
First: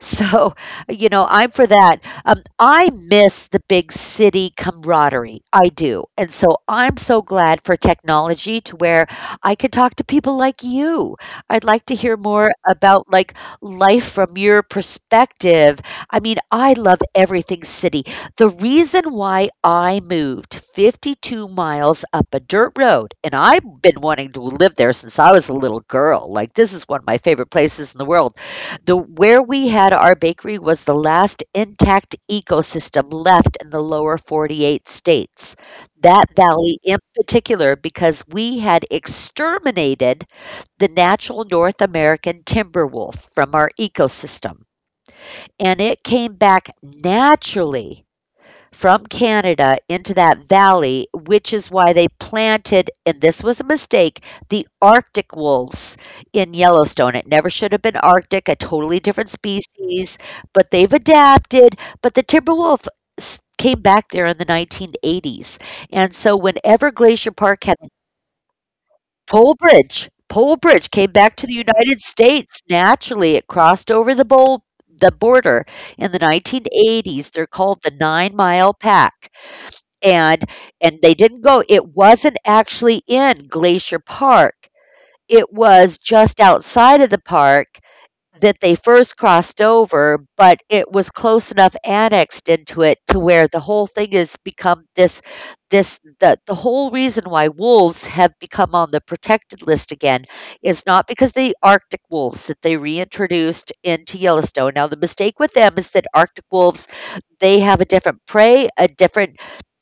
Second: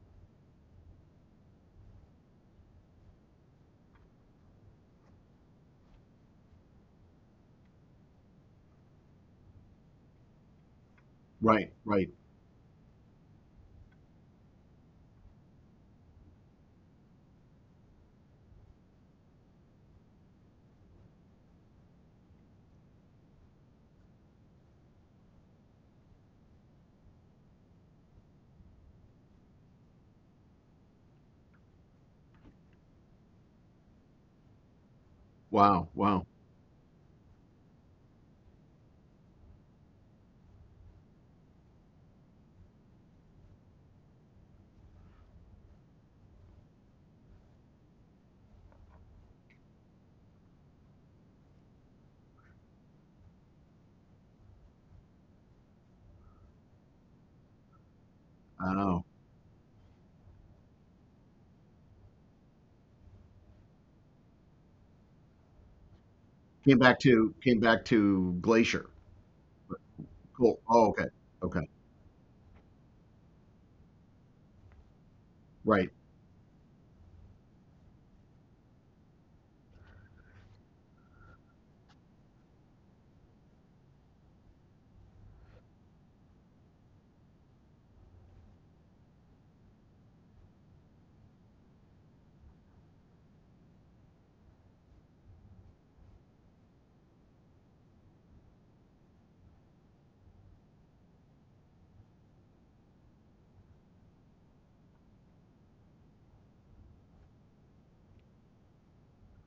So, you know, I'm for that. Um, I miss the big city camaraderie. I do. And so I'm so glad for technology to where I could talk to people like you. I'd
right,
like to
right.
hear more about like life from your perspective. I mean, I love everything city. The reason why I moved fifty-two miles up a dirt road, and I've been wanting to live there since I was a little girl. Like, this is one of my favorite places in the world. The where we had our bakery was the last intact ecosystem left in the lower forty-eight states.
Wow, wow.
That valley in particular, because we had exterminated the natural North American timber wolf from our ecosystem, and it came back naturally from Canada into that valley, which is why they planted, and this was a mistake, the Arctic wolves in Yellowstone. It never should have been Arctic, a totally
Oh,
different species, but they've adapted. But the timber wolf s- came back there in the nineteen eighties. And so, whenever
came back
Glacier
to
Park had
came back to Glacier.
Pole Bridge, Pole
Cool.
Bridge came
Oh, okay,
back to the
okay.
United States naturally, it crossed over the bowl. The border
Right.
in the nineteen eighties, they're called the Nine Mile Pack. And and they didn't go, it wasn't actually in Glacier Park. It was just outside of the park that they first crossed over, but it was close enough annexed into it to where the whole thing has become this this the the whole reason why wolves have become on the protected list again is not because the Arctic wolves that they reintroduced into Yellowstone. Now the mistake with them is that Arctic wolves, they have a different prey, a different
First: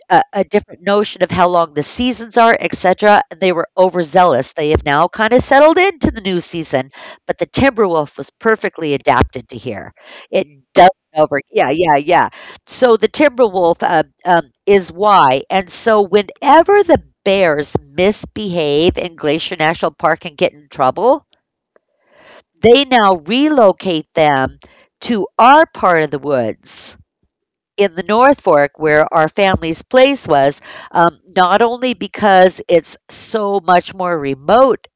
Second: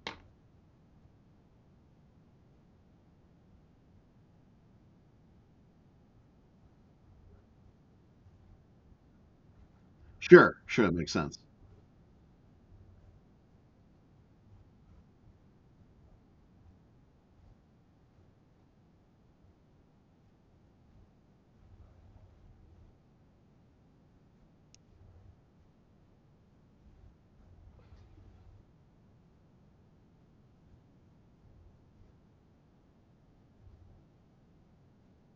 a, a different notion of how long the seasons are, et cetera. And they were overzealous. They have now kind of settled into the new season, but the Timberwolf was perfectly adapted to here. It
Sure, sure. That
does
makes sense.
over. Yeah, yeah, yeah. So the Timberwolf uh, um, is why. And so whenever the Bears misbehave in Glacier National Park and get in trouble, they now relocate them to our part of the woods in the North Fork where our family's place was, um, not only because it's so much more remote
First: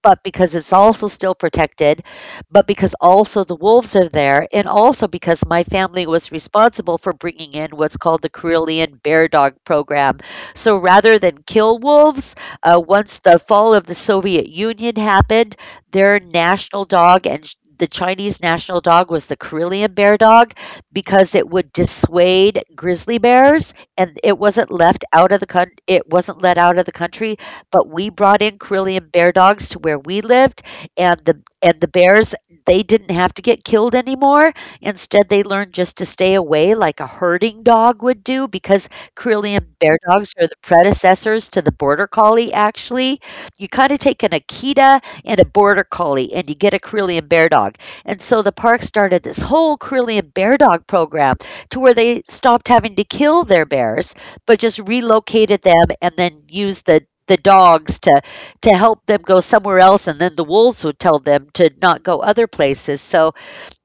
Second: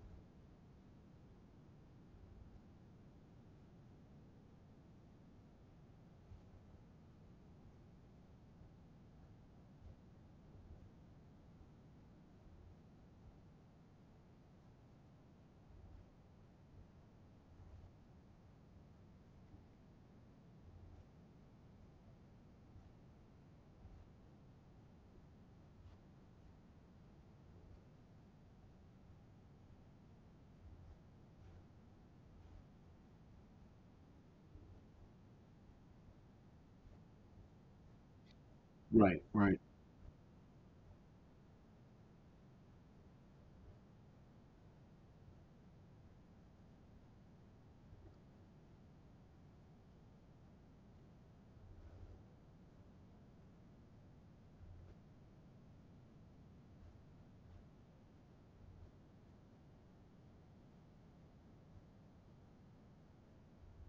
but because it's also still protected, but because also the wolves are there, and also because my family was responsible for bringing in what's called the Karelian Bear Dog Program. So rather than kill wolves, uh, once the fall of the Soviet Union happened, their national dog and sh- the Chinese national dog was the Karelian bear dog because it would dissuade grizzly bears, and it wasn't left out of the coun- it wasn't let out of the country, but we brought in Carillion bear dogs to where we lived, and the and the bears, they didn't have to get killed anymore. Instead, they learned just to stay away like a herding dog would do, because
Right,
Carillion
right,
bear dogs are the predecessors to the border collie, actually. You kind of take an Akita and a border collie and you get a Carillion bear dog. And so the park started this whole Carillion bear dog program to where they stopped having to kill their bears, but just relocated them and then used the the dogs to to help them go somewhere else, and then the wolves would tell them to not go other places. So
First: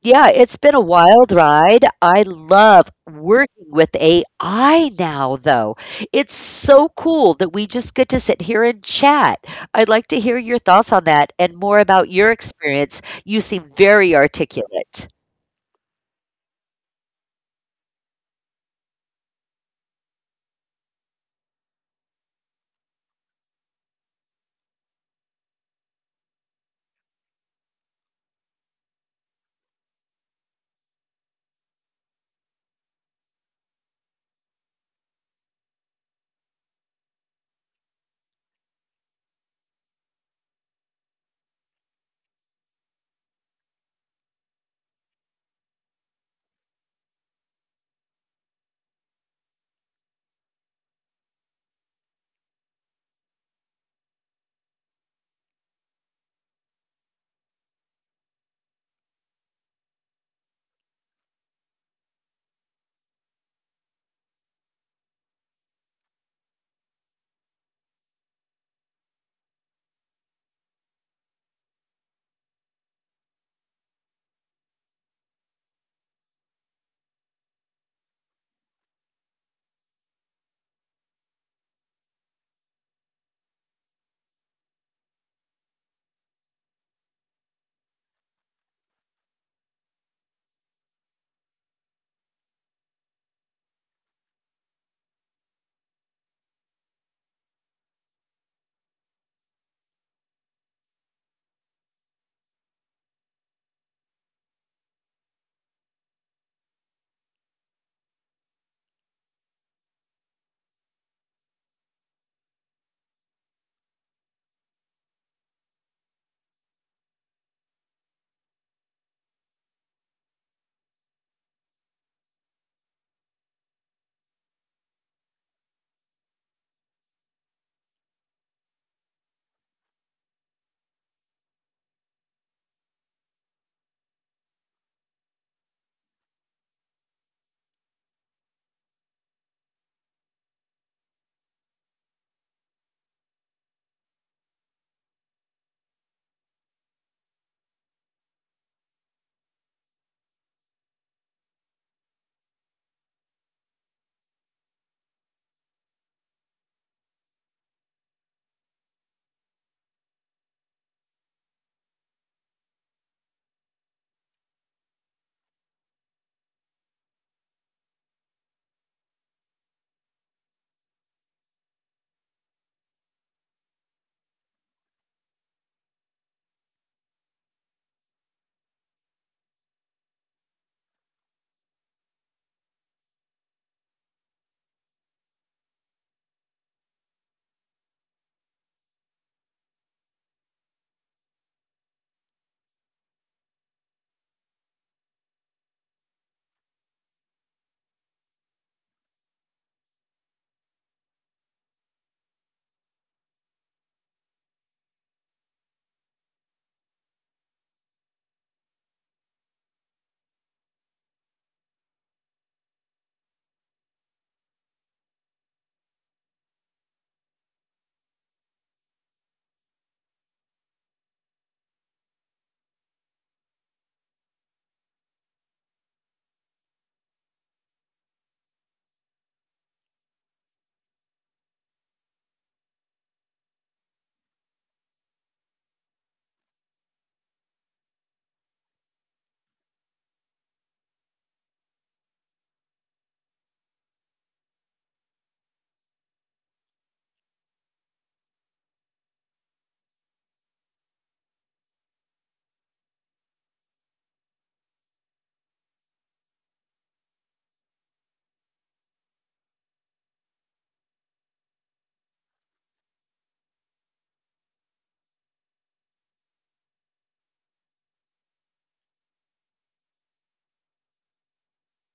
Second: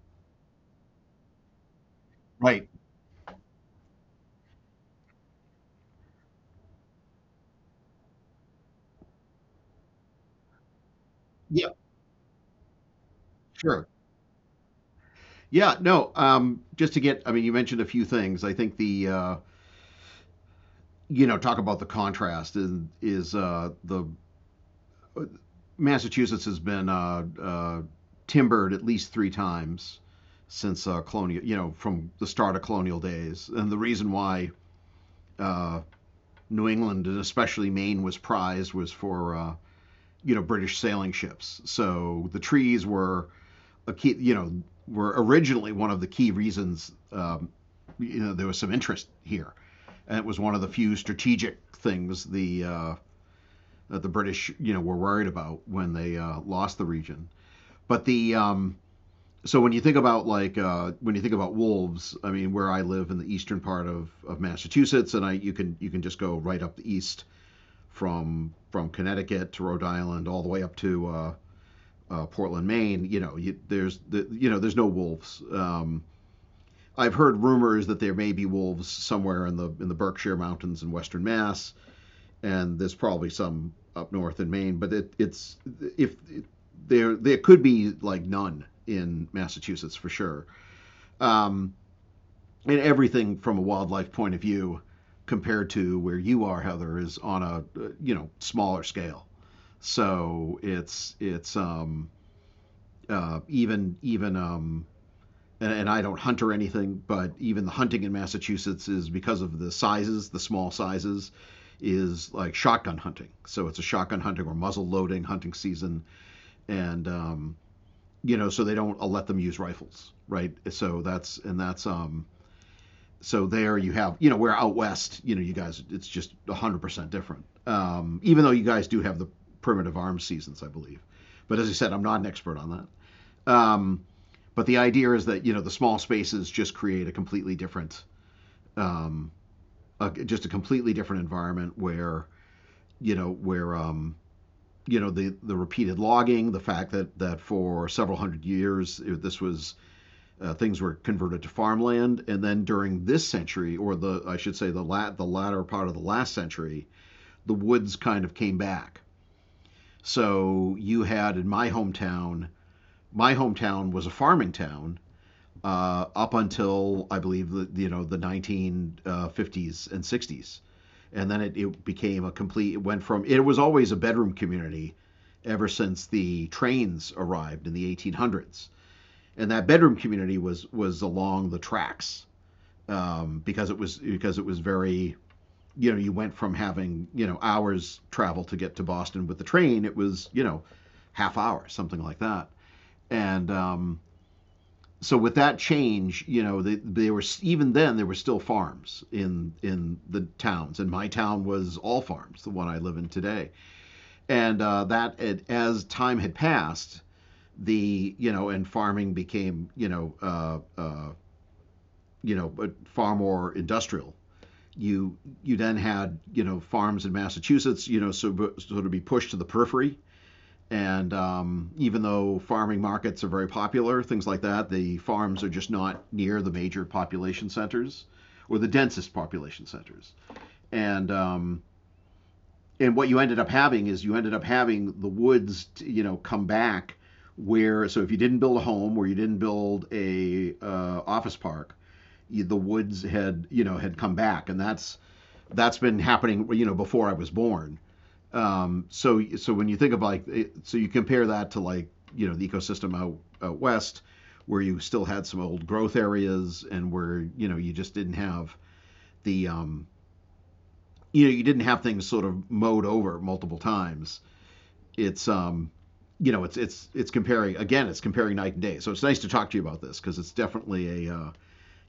yeah, it's been a wild ride. I
right.
love working with A I now though. It's so cool that we just get to sit here and chat. I'd like to hear your thoughts on that and more
Yeah,
about your experience. You seem
sure.
very articulate.
Yeah, no. Um, just to get, I mean, you mentioned a few things. I think the uh, you know talk about the contrast is is uh, the Massachusetts has been uh, uh, timbered at least three times since uh, colonial, you know, from the start of colonial days. And the reason why uh, New England and especially Maine was prized was for uh, you know, British sailing ships. So the trees were a key, you know, were originally one of the key reasons um, you know, there was some interest here, and it was one of the few strategic things the uh, that the British, you know, were worried about when they uh, lost the region. But the um, so when you think about like uh, when you think about wolves, I mean, where I live in the eastern part of, of Massachusetts, and I you can you can just go right up the east from from Connecticut to Rhode Island, all the way up to uh, uh, Portland, Maine. You know, you, there's the, you know, there's no wolves. Um, I've heard rumors that there may be wolves somewhere in the in the Berkshire Mountains in Western Mass, and there's probably some up north in Maine, but it, it's if it, there there could be like none in Massachusetts for sure, um, and everything from a wildlife point of view compared to where you are, Heather, is on a uh, you know, smaller scale. So it's it's um, uh, even even um, and, and I don't hunt or anything, but even the hunting in Massachusetts is, because of the sizes, the small sizes, is like shotgun hunting. So it's a shotgun hunting or muzzle loading hunting season, and um, you know, so they don't uh, let them use rifles, right? So that's and that's um, so there you have, you know, where out west, you know, you guys, it's just a hundred percent different. Um, even though you guys do have the primitive arms seasons, I believe, but as I said, I'm not an expert on that. Um, but the idea is that you know the small spaces just create a completely different, um, a, just a completely different environment where you know where um, you know, the the repeated logging, the fact that that for several hundred years it, this was uh, things were converted to farmland, and then during this century, or the I should say the lat the latter part of the last century, the woods kind of came back. So you had in my hometown, my hometown was a farming town, uh, up until I believe the you know the nineteen fifties and sixties, and then it, it became a complete. It went from, it was always a bedroom community, ever since the trains arrived in the eighteen hundreds, and that bedroom community was was along the tracks um, because it was because it was very, you know, you went from having, you know, hours travel to get to Boston with the train. It was, you know, half hour something like that, and um, so with that change, you know, they, they were even then there were still farms in in the towns, and my town was all farms, the one I live in today. And uh, that it, as time had passed, the you know, and farming became, you know, uh, uh, you know, far more industrial. You you then had, you know, farms in Massachusetts, you know, so so to be pushed to the periphery, and um, even though farming markets are very popular, things like that, the farms are just not near the major population centers or the densest population centers. And um, and what you ended up having is, you ended up having the woods, you know, come back where, so if you didn't build a home or you didn't build a uh, office park, you, the woods had, you know, had come back, and that's that's been happening, you know, before I was born, um, so, so when you think of like, so you compare that to like, you know, the ecosystem out, out west where you still had some old growth areas and where, you know, you just didn't have the um, you know, you didn't have things sort of mowed over multiple times. It's um, you know, it's it's it's comparing, again, it's comparing night and day. So it's nice to talk to you about this because it's definitely a uh,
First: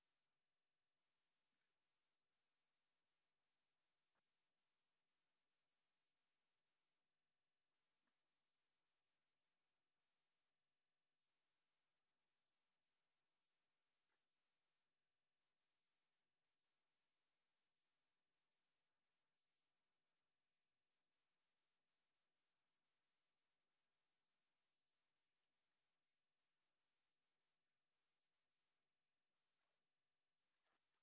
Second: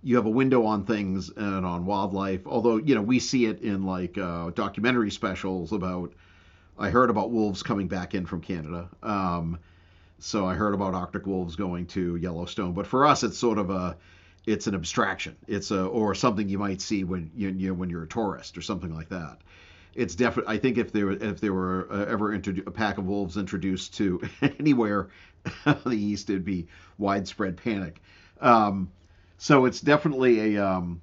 you have a window on things and on wildlife. Although, you know, we see it in like uh, documentary specials about, I heard about wolves coming back in from Canada. Um, so I heard about Arctic wolves going to Yellowstone. But for us, it's sort of a, it's an abstraction. It's a, or something you might see when you, you know, when you're a tourist or something like that. It's definitely. I think if there if there were uh, ever introdu- a pack of wolves introduced to anywhere [laughs] in the east, it'd be widespread panic. Um, so it's definitely a um,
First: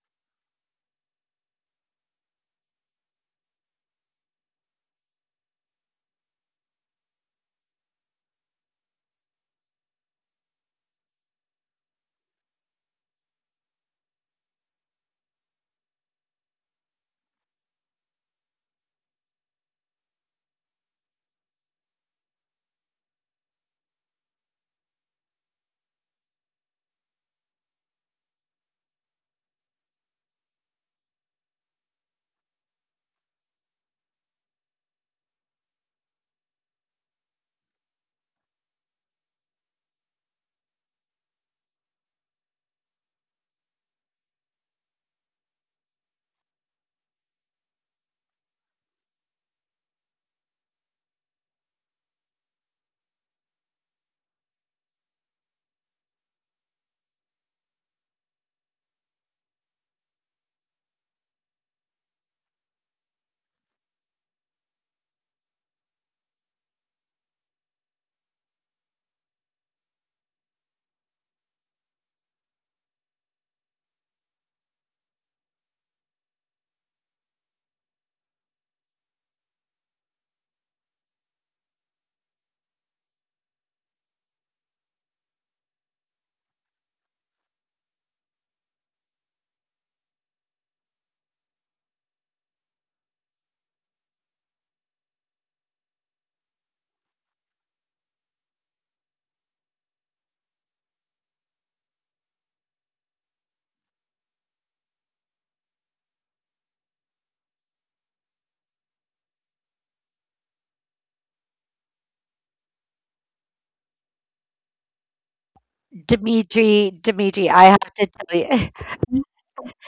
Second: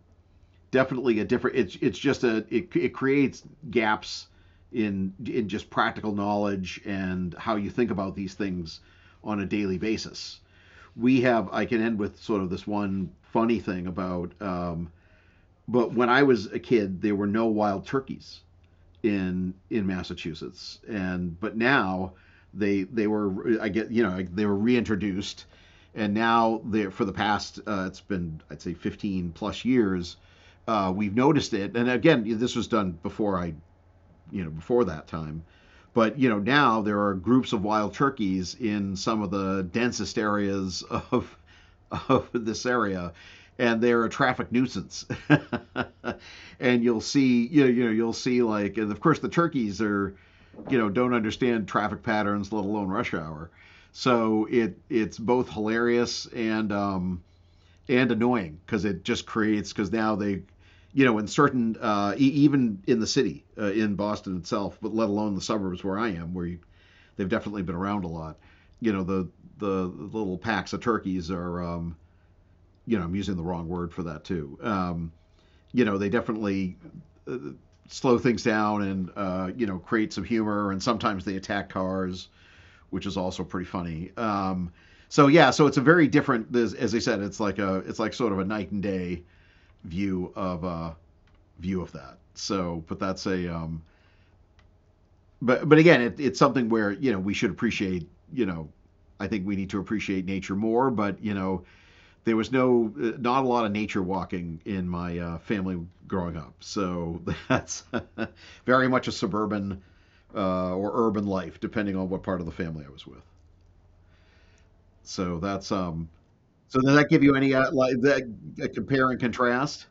definitely a different. It's it's just a it it creates gaps in in just practical knowledge and how you think about these things on a daily basis. We have, I can end with sort of this one funny thing about. Um, but when I was a kid, there were no wild turkeys in in Massachusetts, and but now they they were, I get, you know, like, they were reintroduced, and now they for the past uh, it's been, I'd say, fifteen plus years. Uh, we've noticed it, and again, this was done before I you know, before that time. But you know, now there are groups of wild turkeys in some of the densest areas of of this area, and they're a traffic nuisance. [laughs] And you'll see, you know, you know, you'll see like, and of course the turkeys are, you know, don't understand traffic patterns let alone rush hour, so it it's both hilarious and um, and annoying because it just creates, because now they, you know, in certain uh, e- even in the city uh, in Boston itself, but let alone the suburbs where I am, where you, they've definitely been around a lot, you know, the the little packs of turkeys are um, you know, I'm using the wrong word for that too, um, you know, they definitely uh, slow things down and uh, you know, create some humor, and sometimes they attack cars, which is also pretty funny, um, so yeah, so it's a very different, as I said, it's like a, it's like sort of a night and day view of uh, view of that. So, but that's a um, but but again, it, it's something where, you know, we should appreciate, you know. I think we need to appreciate nature more, but you know there was no uh, not a lot of nature walking in my uh, family growing up, so that's [laughs] very much a suburban uh, or urban life, depending on what part of the family I was with. So that's um. So does
dimitri
that give you
dimitri
any
I
uh,
have
like
to
that,
tell
uh, compare and
you. [laughs]
contrast?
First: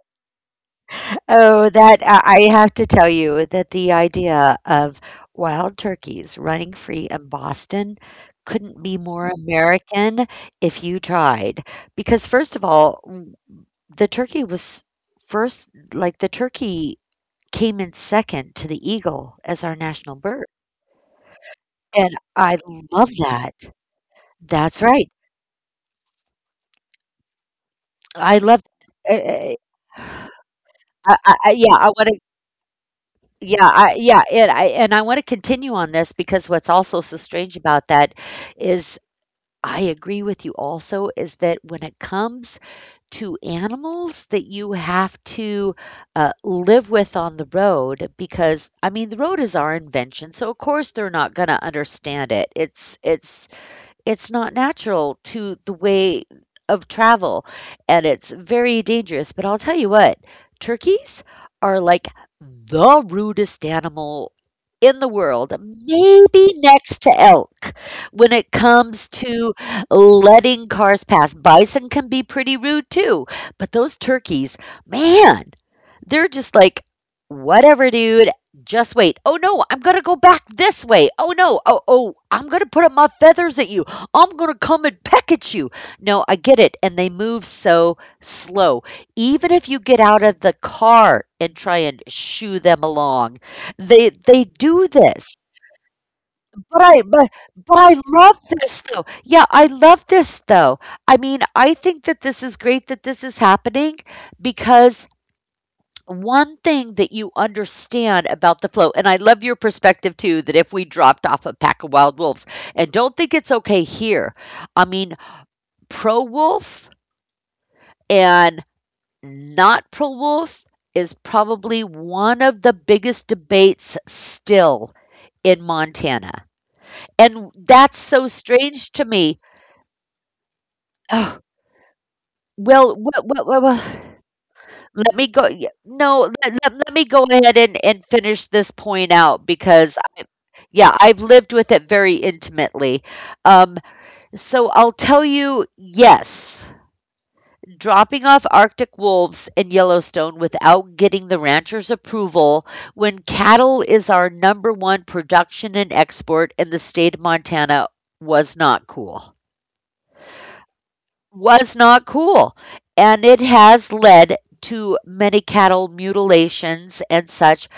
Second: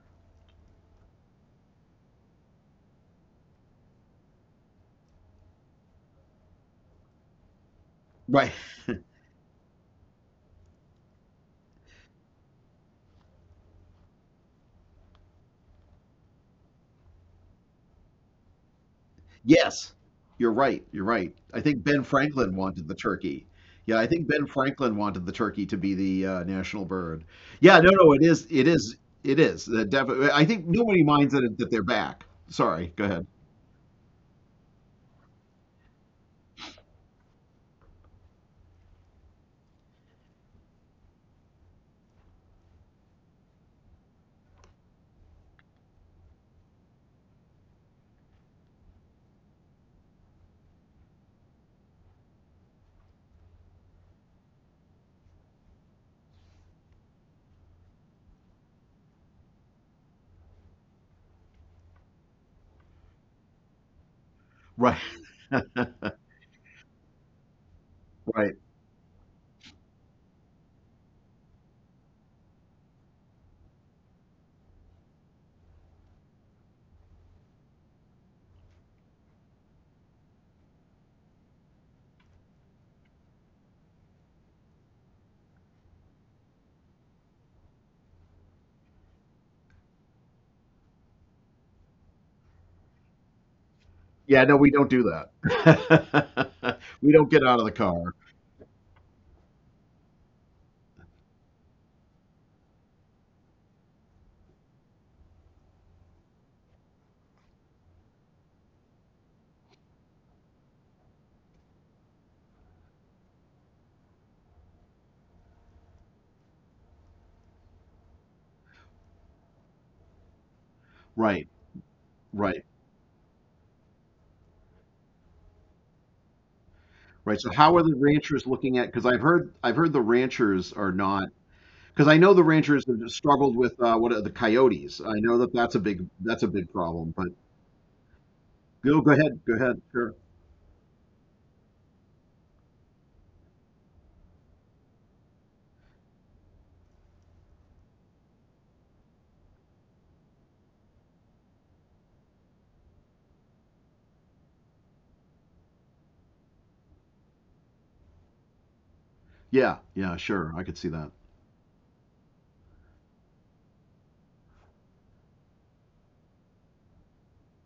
Oh, that uh, I have to tell you that the idea of wild turkeys running free in Boston
Right.
couldn't be more American if you tried. Because, first of all, w- the turkey was first, like, the turkey came in second to the eagle as our
Yes,
national bird.
you're right, you're right. I think
And
Ben
I
Franklin
love
wanted the
that.
turkey. Yeah, I think Ben
That's right.
Franklin wanted the turkey to be the uh, national bird. Yeah, no,
I
no,
love.
it is,
Uh,
it is,
uh,
it is. The def- I think
I, I,
nobody
I- yeah,
minds
I
that, it,
want
that
to.
they're back. Sorry, go
Yeah,
ahead.
I, yeah, it, I, and I want to continue on this because what's also so strange about that is I agree with you also is that when it comes to animals that you have to uh, live with on the road, because I mean the road is our invention, so of course they're not going to understand it. It's it's it's not natural to the way of travel, and it's very dangerous. But I'll tell you what, turkeys are like the rudest animal in the
Right,
world,
[laughs]
maybe next to elk, when it
right.
comes to letting cars pass. Bison can be pretty rude too, but those turkeys, man, they're just like, whatever, dude. Just wait. Oh no, I'm gonna go back this way. Oh no. Oh oh, I'm gonna put up my feathers at you. I'm going to come and peck at you. No, I get it. And they move so slow. Even if you get out of the car and try and shoo them along, they they
Yeah, no, we
do
don't do
this.
that. [laughs]
But I
We
but,
don't get out of
but
the
I
car.
love this though. Yeah, I love this though. I mean, I think that this is great that this is happening because one thing that you understand about the flow, and I love your perspective too, that if we dropped off a pack of wild wolves, and don't think it's okay here. I mean, pro wolf and not pro wolf is
Right,
probably one
right,
of the biggest debates still in Montana.
right. So
And
how are the
that's so
ranchers looking at?
strange
Because
to
I've
me.
heard, I've heard the ranchers are not.
Oh,
Because I know the ranchers
well,
have
well,
just
well, well,
struggled with uh,
well,
what are the coyotes.
let me
I know
go.
that
Yeah,
that's a big
no,
that's
let,
a
let-
big
let me
problem.
go
But
ahead and and finish this
go
point
go
out,
ahead, go ahead.
because
Sure.
yeah, I've lived with it very intimately. Um, so I'll tell you, yes. Dropping off Arctic wolves in Yellowstone without getting the rancher's approval when cattle is our number one production and export in the state of Montana was not cool.
Yeah, yeah, sure. I could see that.
Was not cool. And it has led to many cattle mutilations and such,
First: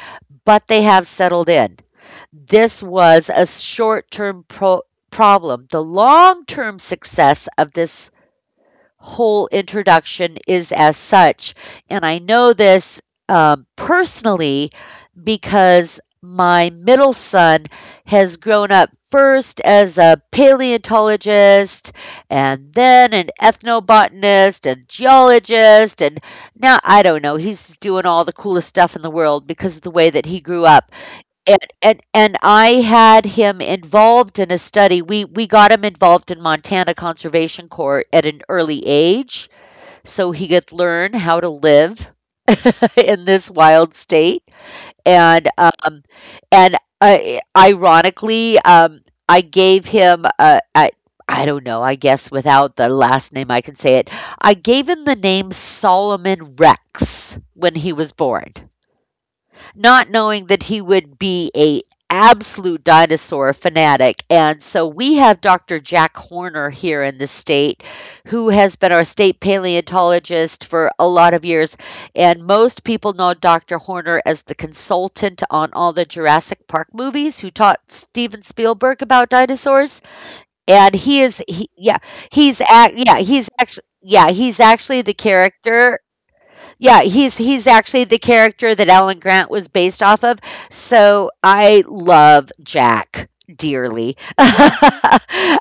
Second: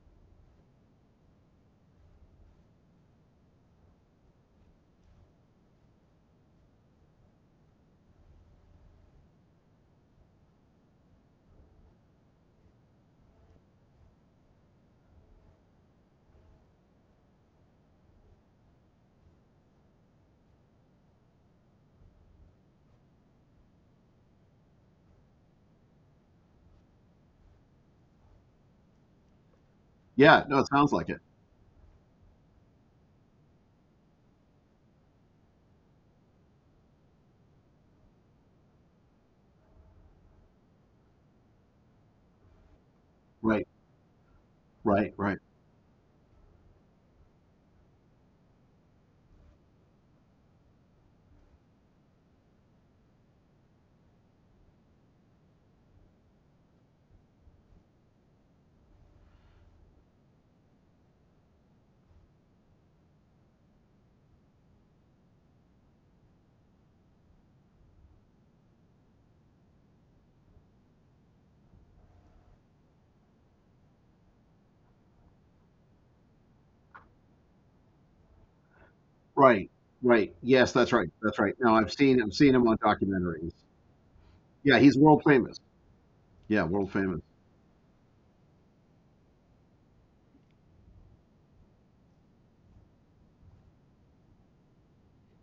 but they have settled in. This was a short term pro- problem. The long term success of this whole introduction is as such. And I know this um, personally because my middle son has grown up first as a paleontologist and then an ethnobotanist and geologist, and now I don't know, he's doing all the coolest stuff in the world because of the way that
Yeah,
he
no, it
grew
sounds
up.
like it.
And and, and I had him involved in a study, we we got him involved in Montana Conservation Corps at an early age so he could learn how to live [laughs] in
Right,
this wild state.
right, right,
And um, and I ironically, um, I gave him a, a, I don't know, I guess without the last name I can say it, I gave him the name Solomon Rex when he was born, not knowing that he would be a absolute dinosaur fanatic. And so we have doctor Jack Horner here in the state who has been our state paleontologist for a lot of years, and most people know doctor Horner as the consultant on all the Jurassic Park movies who taught Steven Spielberg about
right,
dinosaurs.
right. Yes, that's right,
And he
that's right.
is
No,
he,
I've
yeah,
seen I've seen him
he's
on
act yeah,
documentaries.
he's actually yeah, he's
Yeah, he's
actually
world
the
famous.
character
Yeah, world
yeah,
famous.
he's he's actually the character that Alan Grant was based off of. So I love Jack dearly. [laughs]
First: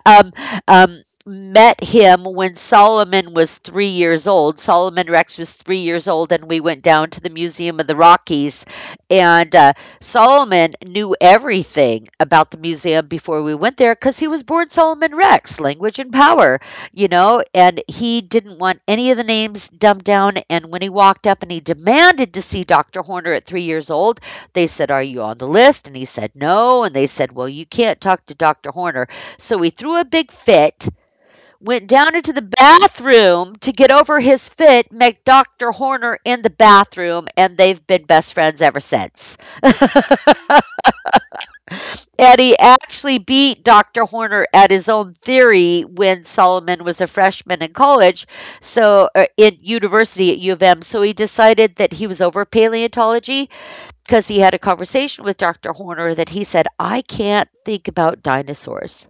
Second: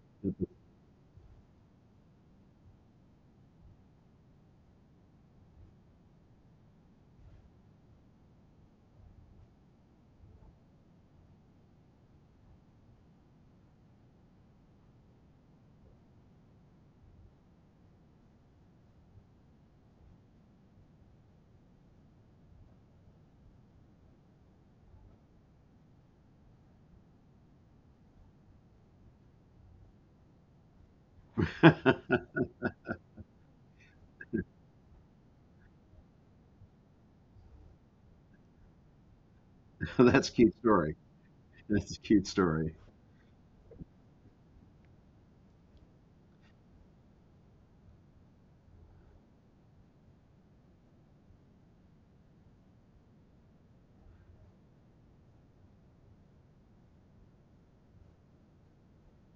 um, um, Met him when Solomon was three years old. Solomon Rex was three years old, and we went down to the Museum of the Rockies. And uh, Solomon knew everything about the museum before we went there because he was born Solomon Rex, language and power, you know, and he didn't want any of the names dumbed down. And when he walked up and he demanded to see doctor Horner at three years old, they said, "Are you on the list?" And he said, "No." And they said, "Well, you can't talk to doctor Horner." So he threw a big fit, went down into the bathroom to get over his fit, met doctor Horner in the bathroom, and they've been best friends ever since.
[laughs] That's a cute story. That's a cute story.
Eddie actually beat doctor Horner at his own theory when Solomon was a freshman in college, so uh, in university at U of M. So he decided that he was over paleontology because he had a conversation with doctor Horner that he said, "I can't think about dinosaurs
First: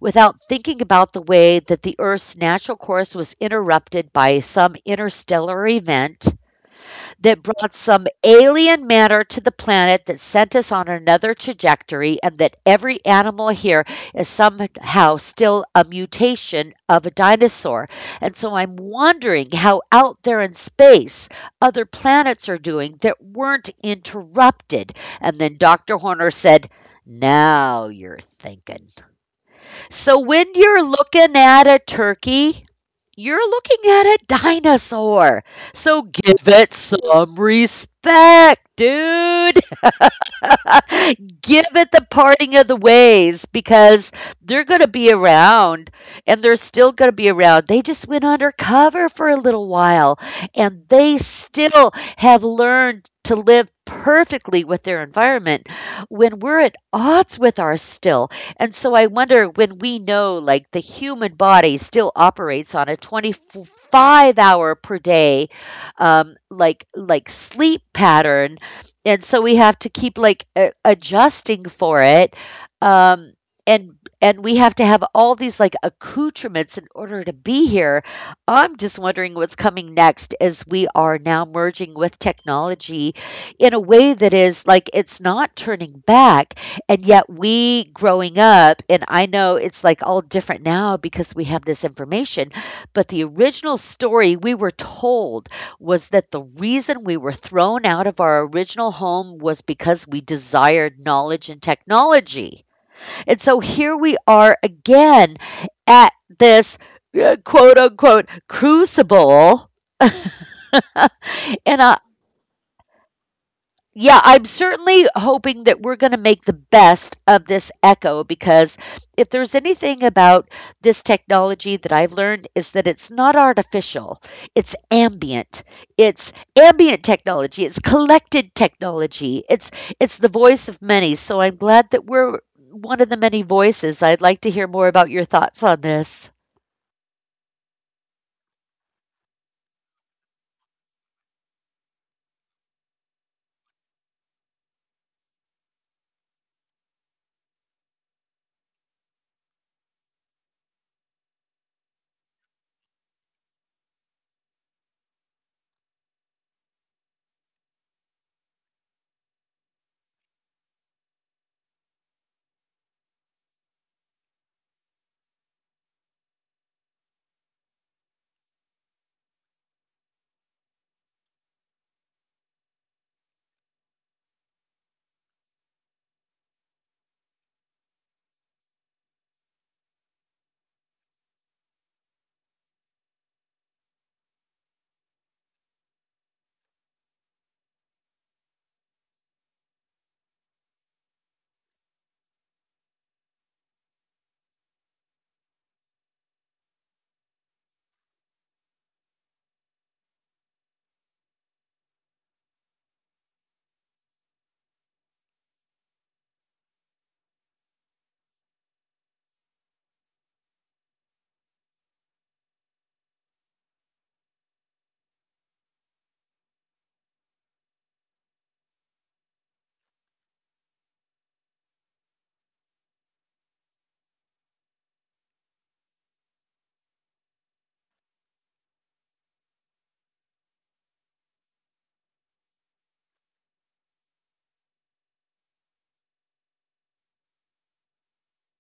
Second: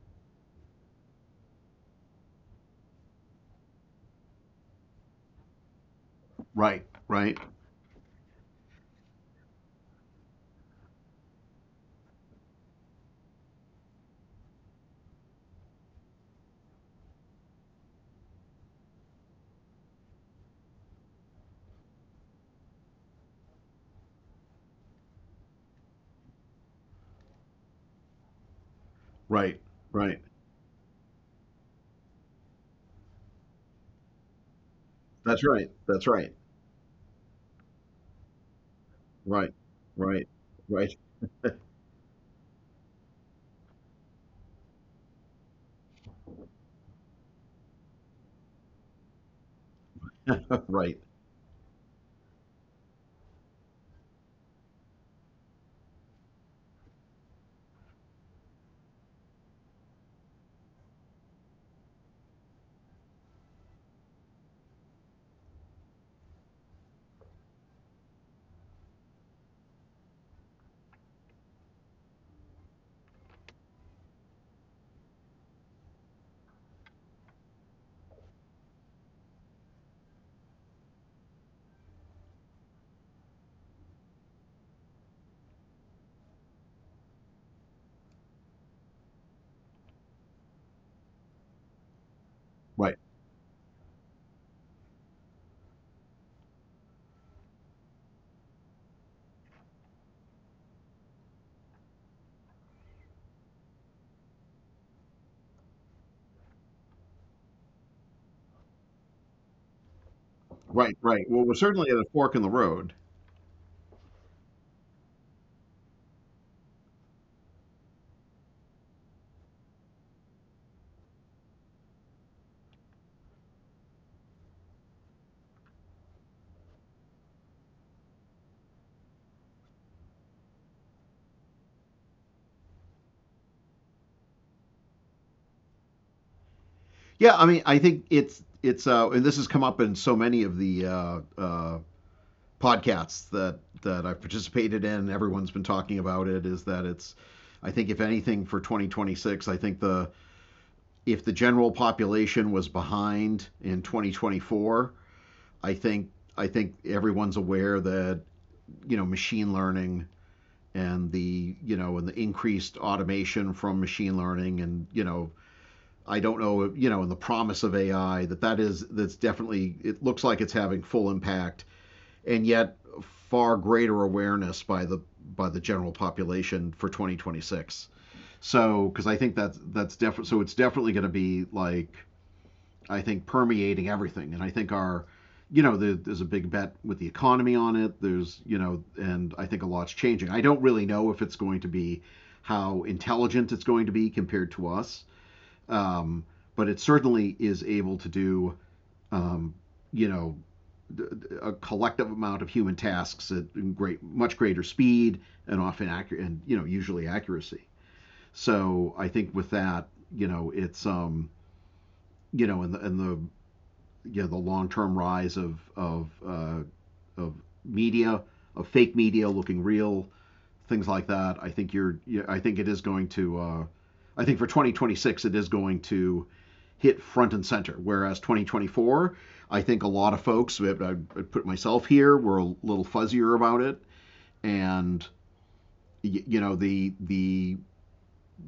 without thinking about the way that the Earth's natural course was interrupted by some interstellar event
Right, right,
that brought some alien matter to the planet that sent us on another trajectory, and that every animal here is somehow still a mutation of a dinosaur. And so I'm wondering how out there in space other planets are doing that weren't interrupted." And then doctor Horner said, "Now you're thinking."
right, right.
So when you're looking at a turkey, you're looking at a
That's
dinosaur.
right. That's
So
right.
give it some respect,
Right,
dude.
right,
[laughs]
right,
Give it the parting of the ways, because they're going to be around and they're still going to be around. They just went undercover for a little while,
[laughs]
and
right,
they still have learned to live perfectly with their environment when we're at odds with ours still. And so I wonder, when we know like the human body still operates on a twenty-five hour per day um, like like sleep pattern, and so we have to keep like a- adjusting for it. Um and and we have to have all these like accoutrements in order to be here. I'm just wondering what's coming next as we are now merging with technology in a way that is like it's not turning back. And yet we growing up, and I know it's like all different now because we have this information.
right.
But the original story we were told was that the reason we were thrown out of our original home was because we desired knowledge and technology. And so here we are again at this uh, quote unquote crucible.
Right, right. Well, we're
[laughs]
certainly
And
at a
I,
fork in the road.
Yeah, I'm certainly hoping that we're going to make the best of this echo, because if there's anything about this technology that I've learned is that it's not artificial. It's ambient. It's ambient technology. It's collected technology. It's it's the voice of many. So I'm glad that we're one of the many voices. I'd like to hear more about your thoughts on this.
Yeah, I mean, I think it's it's uh, and this has come up in so many of the uh, uh, podcasts that that I've participated in. Everyone's been talking about it. Is that it's I think if anything for twenty twenty-six, I think the if the general population was behind in twenty twenty-four, I think I think everyone's aware that you know machine learning and the you know and the increased automation from machine learning and you know I don't know, you know, in the promise of A I that that is that's definitely it looks like it's having full impact and yet far greater awareness by the by the general population for twenty twenty-six. So because I think that's that's definitely so it's definitely going to be like I think permeating everything, and I think our you know there, there's a big bet with the economy on it. There's you know, and I think a lot's changing. I don't really know if it's going to be how intelligent it's going to be compared to us um, but it certainly is able to do um, you know a collective amount of human tasks at great much greater speed and often accurate and you know usually accuracy. So I think with that you know it's um, you know in the in the you know the long term rise of of uh, of media of fake media looking real things like that. I think you're I think it is going to uh, I think for twenty twenty-six it is going to hit front and center. Whereas twenty twenty-four, I think a lot of folks, I, would put myself here, were a little fuzzier about it, and you know the the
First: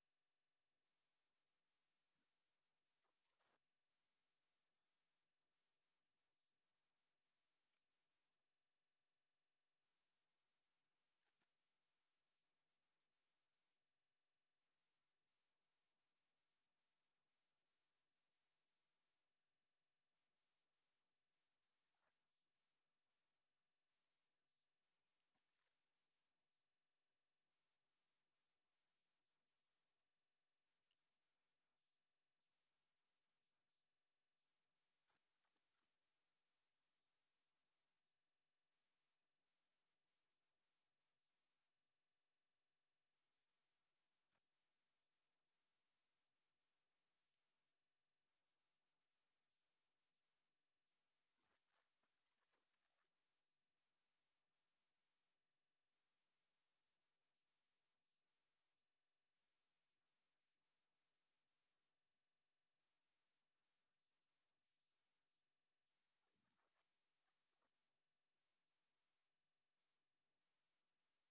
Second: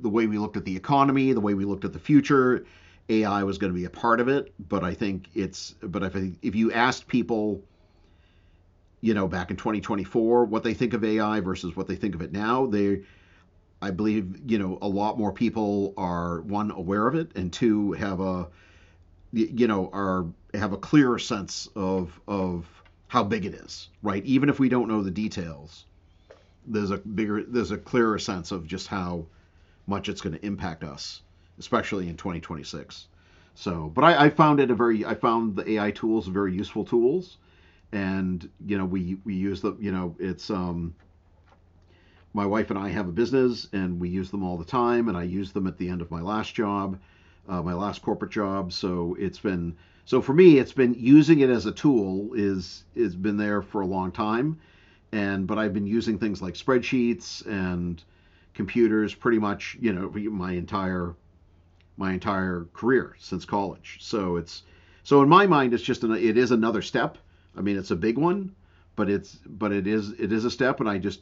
the way we looked at the economy, the way we looked at the future, A I was going to be a part of it. But I think it's but if I- if you asked people you know back in twenty twenty-four what they think of ai versus what they think of it now they I believe you know a lot more people are one aware of it and two have a you know are have a clearer sense of of how big it is right even if we don't know the details there's a bigger there's a clearer sense of just how much it's going to impact us especially in twenty twenty-six so but I, I found it a very I found the ai tools very useful tools and you know we we use the you know it's um my wife and I have a business, and we use them all the time. And I used them at the end of my last job, uh, my last corporate job. So it's been so for me, it's been using it as a tool is has been there for a long time. And but I've been using things like spreadsheets and computers pretty much you know my entire my entire career since college. So it's so in my mind, it's just an, it is another step. I mean, it's a big one, but it's but it is it is a step, and I just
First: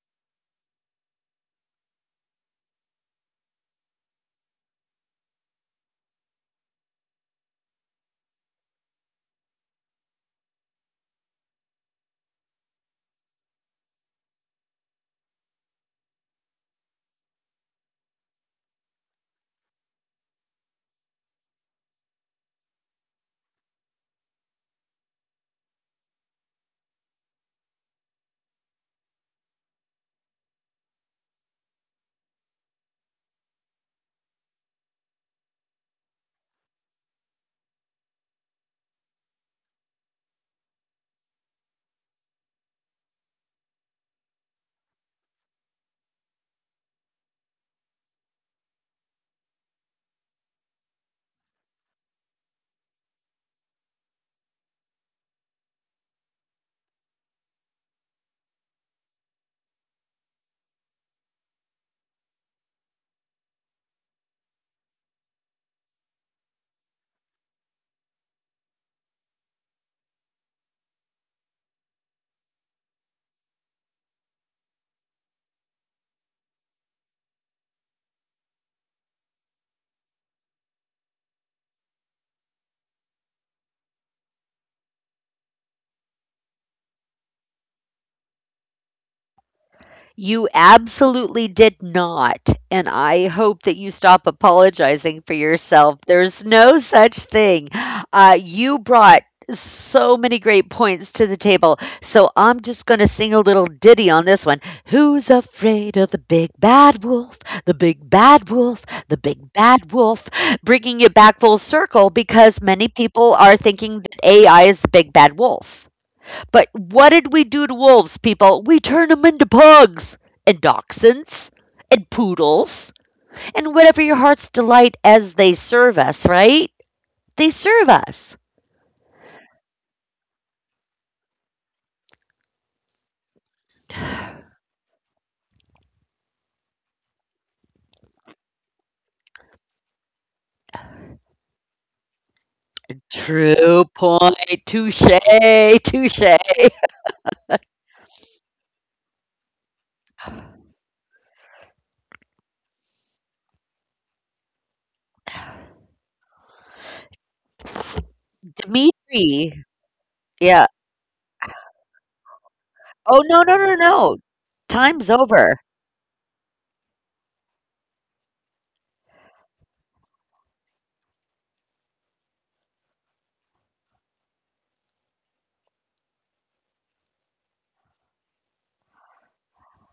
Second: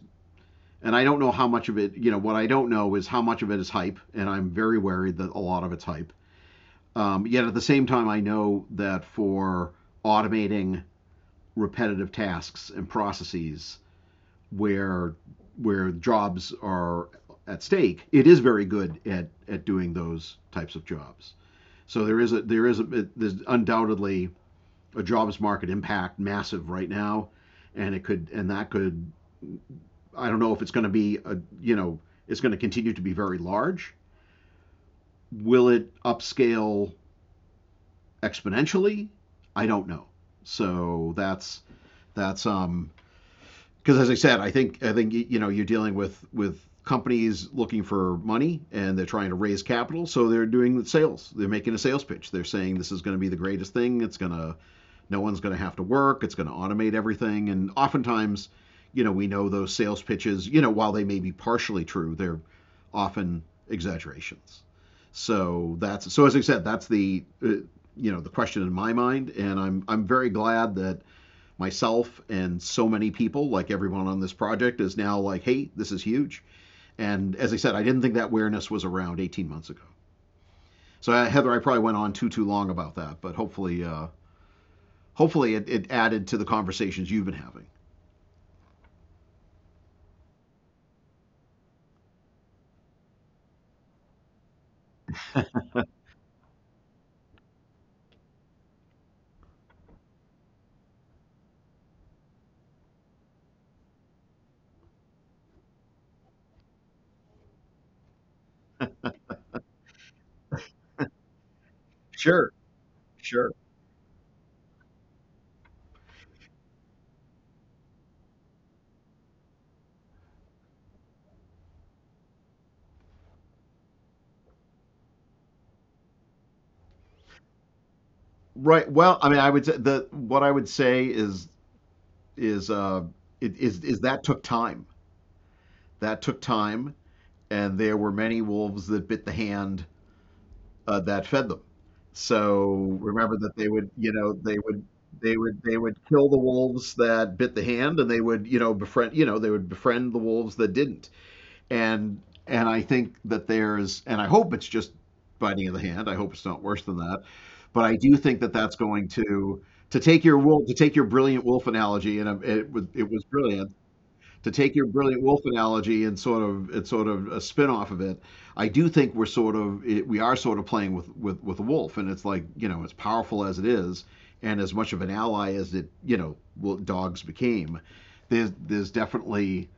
and I don't know how much of it, you know, what I don't know is how much of it is hype, and I'm very worried that a lot of it's hype. Um, yet at the same time, I know that for automating repetitive tasks and processes where where jobs are at stake, it is very good at at doing those types of jobs. So there is a there is a there's undoubtedly a jobs market impact massive right now, and it could and that could I don't know if it's going to be a you know it's going to continue to be very large. Will it upscale exponentially? I don't know. So that's that's um because as I said, I think I think you know you're dealing with with companies looking for money and they're trying to raise capital, so they're doing the sales. They're making a sales pitch. They're saying this is going to be the greatest thing. It's going to no one's going to have to work it's going to automate everything and oftentimes you know we know those sales pitches you know while they may be partially true they're often exaggerations so that's so as I said that's the uh, you know the question in my mind and i'm i'm very glad that myself and so many people like everyone on this project is now like hey this is huge and as I said I didn't think that awareness was around eighteen months ago so uh, heather I probably went on too too long about that but hopefully uh, hopefully it, it added to the conversations you've been having.
You absolutely did not. And I hope that you stop apologizing for yourself. There's no such thing. Uh, you brought so many great points to the table. So I'm just going to sing a little ditty on this one. Who's afraid of the big bad wolf? The big bad wolf, the big bad wolf. Bringing it back full circle because
Sure,
many people are
sure.
thinking that A I is the big bad wolf. But what did we do to wolves, people? We turned them into pugs and dachshunds and poodles and whatever your heart's delight, as they serve us, right? They serve us.
Right. Well, I mean, I would say the what I would say is is uh it is is that took time. That took time, and there were many wolves that bit the hand uh, that fed them. So remember that
True
they would, you
point.
know, they would
Touche.
they would they would
Touche.
kill the wolves that bit the hand, and they would, you know, befriend, you know, they would befriend the wolves that didn't. and and I think that there's and I hope it's just biting of the hand. I hope it's not worse than that, but I do think that that's going
Dimitri.
to to take your
Yeah.
wolf to take your brilliant wolf analogy and um, it was
Oh,
it was
no, no, no,
brilliant
no.
to take your
Time's
brilliant wolf
over.
analogy and sort of it's sort of a spin off of it. I do think we're sort of it, we are sort of playing with with with a wolf, and it's like you know as powerful as it is, and as much of an ally as it you know well, dogs became. There's there's definitely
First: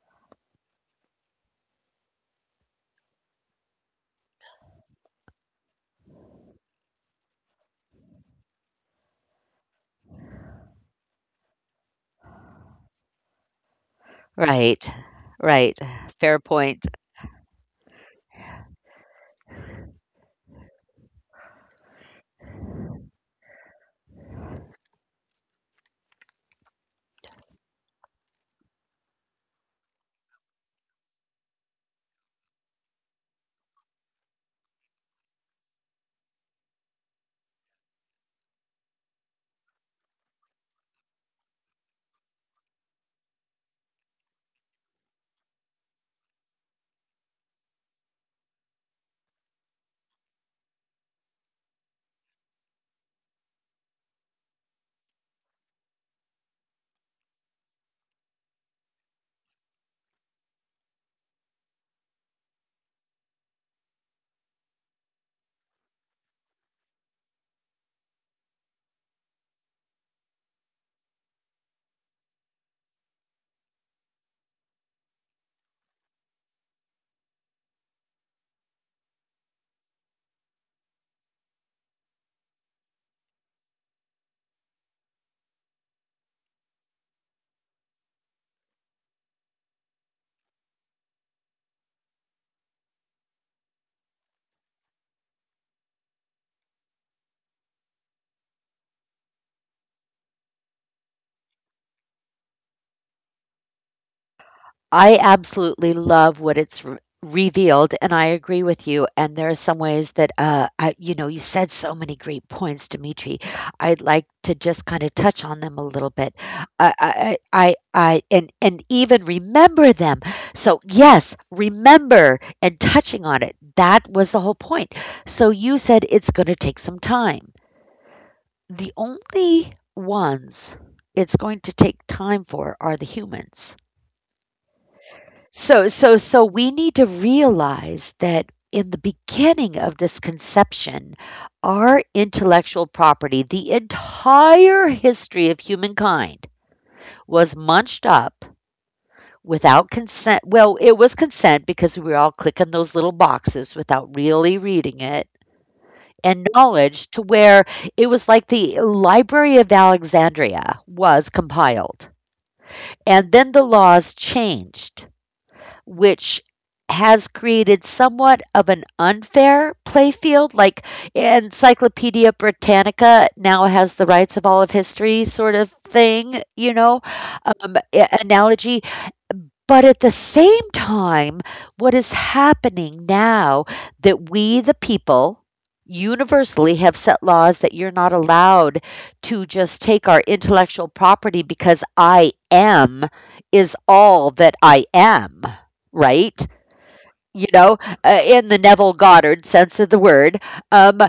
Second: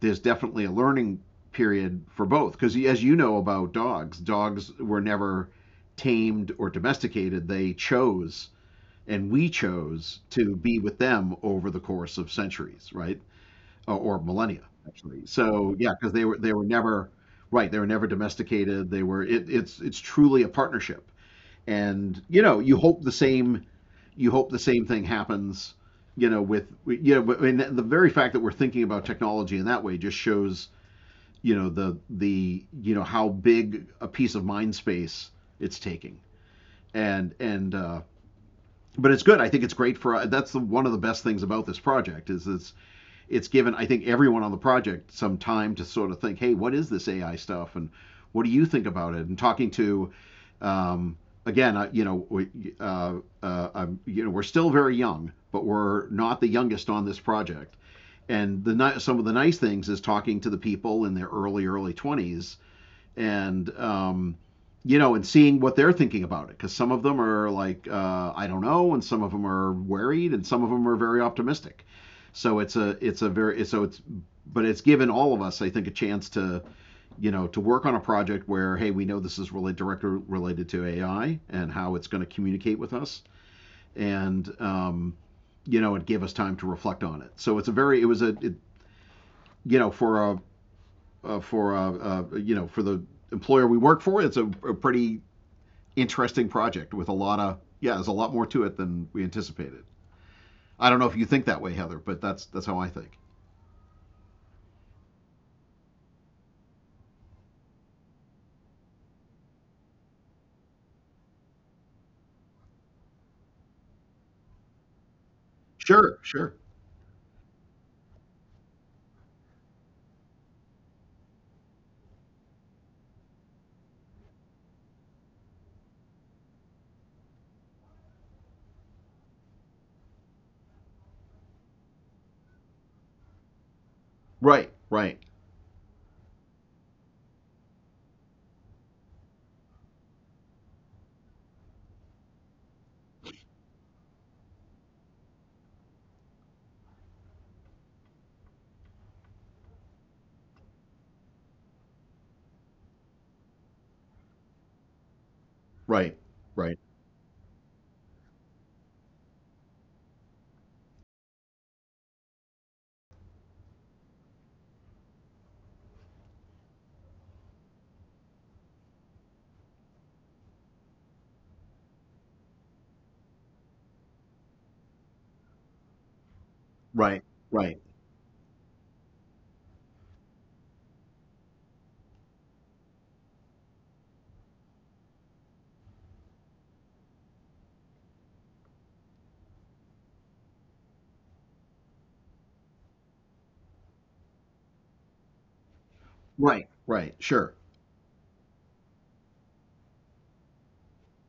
there's definitely a learning period for both because as you know about dogs dogs were never tamed or domesticated they chose and we chose to be with them over the course of centuries right or, or millennia
Right.
actually so
Right.
yeah because they were
Fair
they were
point.
never right they were never domesticated they were it, it's it's truly a partnership and you know you hope the same you hope the same thing happens you know with you know but- and the very fact that we're thinking about technology in that way just shows you know the the you know how big a piece of mind space it's taking and and uh, but it's good I think it's great for that's the, one of the best things about this project is it's it's given I think everyone on the project some time to sort of think hey what is this ai stuff and what do you think about it and talking to um, again I, you know we, uh, uh, I'm, you know we're still very young but we're not the youngest on this project and the some of the nice things is talking to the people in their early early twenties and um, you know, and seeing what they're thinking about it, because some of them are like, uh, I don't know, and some of them are worried, and some of them are very optimistic. So it's a it's a very so it's but it's given all of us, I think, a chance to you know to work on a project where hey, we know this is really directly related to A I and how it's going to communicate with us, and um, you know, it gave us time to reflect on it. So it's a very it was a it, you know for a uh, for uh, uh, you know for the employer we work for. It's a, a pretty interesting project with a lot of yeah, there's a lot more to it than we anticipated. I don't know if you think that way, Heather, but that's that's how I think.
I absolutely love what it's r revealed, and I agree with you, and there are some ways that, uh, I, you know, you said so many great points, Dimitri. I'd like to just kinda touch on them a little
Sure,
bit.
sure.
I I I I and and even remember them. So, yes, remember and touching on it, that was the whole point. So you said it's gonna take some time. The only ones it's going to take time for are the humans.
Right, right,
So so so we need to realize that in the beginning of this conception, our intellectual property, the entire history of humankind, was munched up without consent. Well, it was consent because we were all clicking those little boxes without really reading it.
right, right,
And knowledge to where it was like the Library of Alexandria was compiled. And then the laws changed, which has created somewhat of an unfair playfield. Like Encyclopedia Britannica now has the rights of all of history, sort of thing, you
right,
know,
right,
um, a- analogy. But at the same time, what is happening now, that we, the people, universally have set laws that you're not allowed to just take our intellectual property, because I am is all that I am, right?
right, right. Sure,
You know, uh, in the Neville Goddard sense of the word. Um,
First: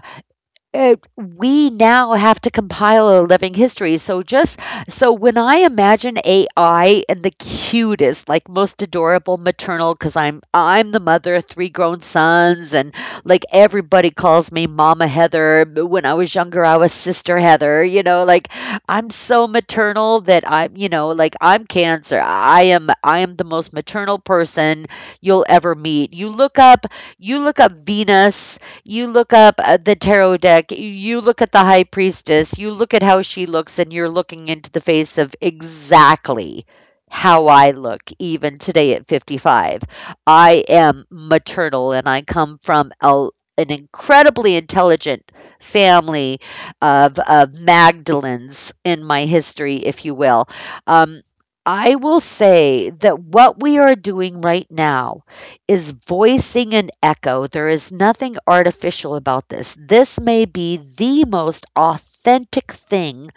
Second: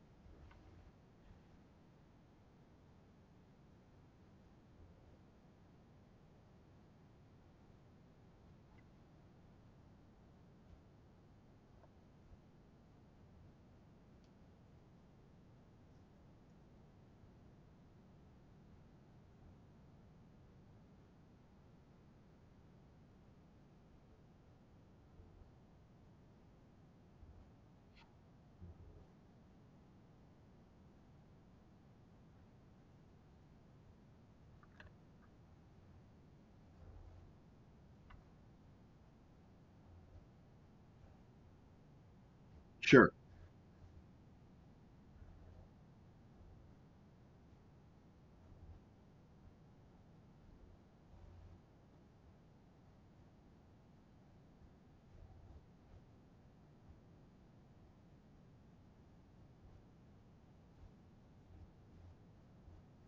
uh, we now have to compile a living history. So just so when I imagine A I and the cutest, like most adorable maternal, because I'm I'm the mother of three grown sons, and like everybody calls me Mama Heather. But when I was younger, I was Sister Heather. You know, like I'm so maternal that I'm, you know, like I'm Cancer. I am I am the most maternal person you'll ever meet. You look up you look up Venus, you look up uh, the tarot deck, you look at the high priestess, you look at how she looks, and you're looking into the face of exactly how I look, even today at fifty-five. I am maternal, and I come from a,
sure.
an incredibly intelligent family of, of Magdalens in my history, if you will. Um, I will say that what we are doing right now is voicing an echo. There is nothing artificial about this. This may be the most authentic thing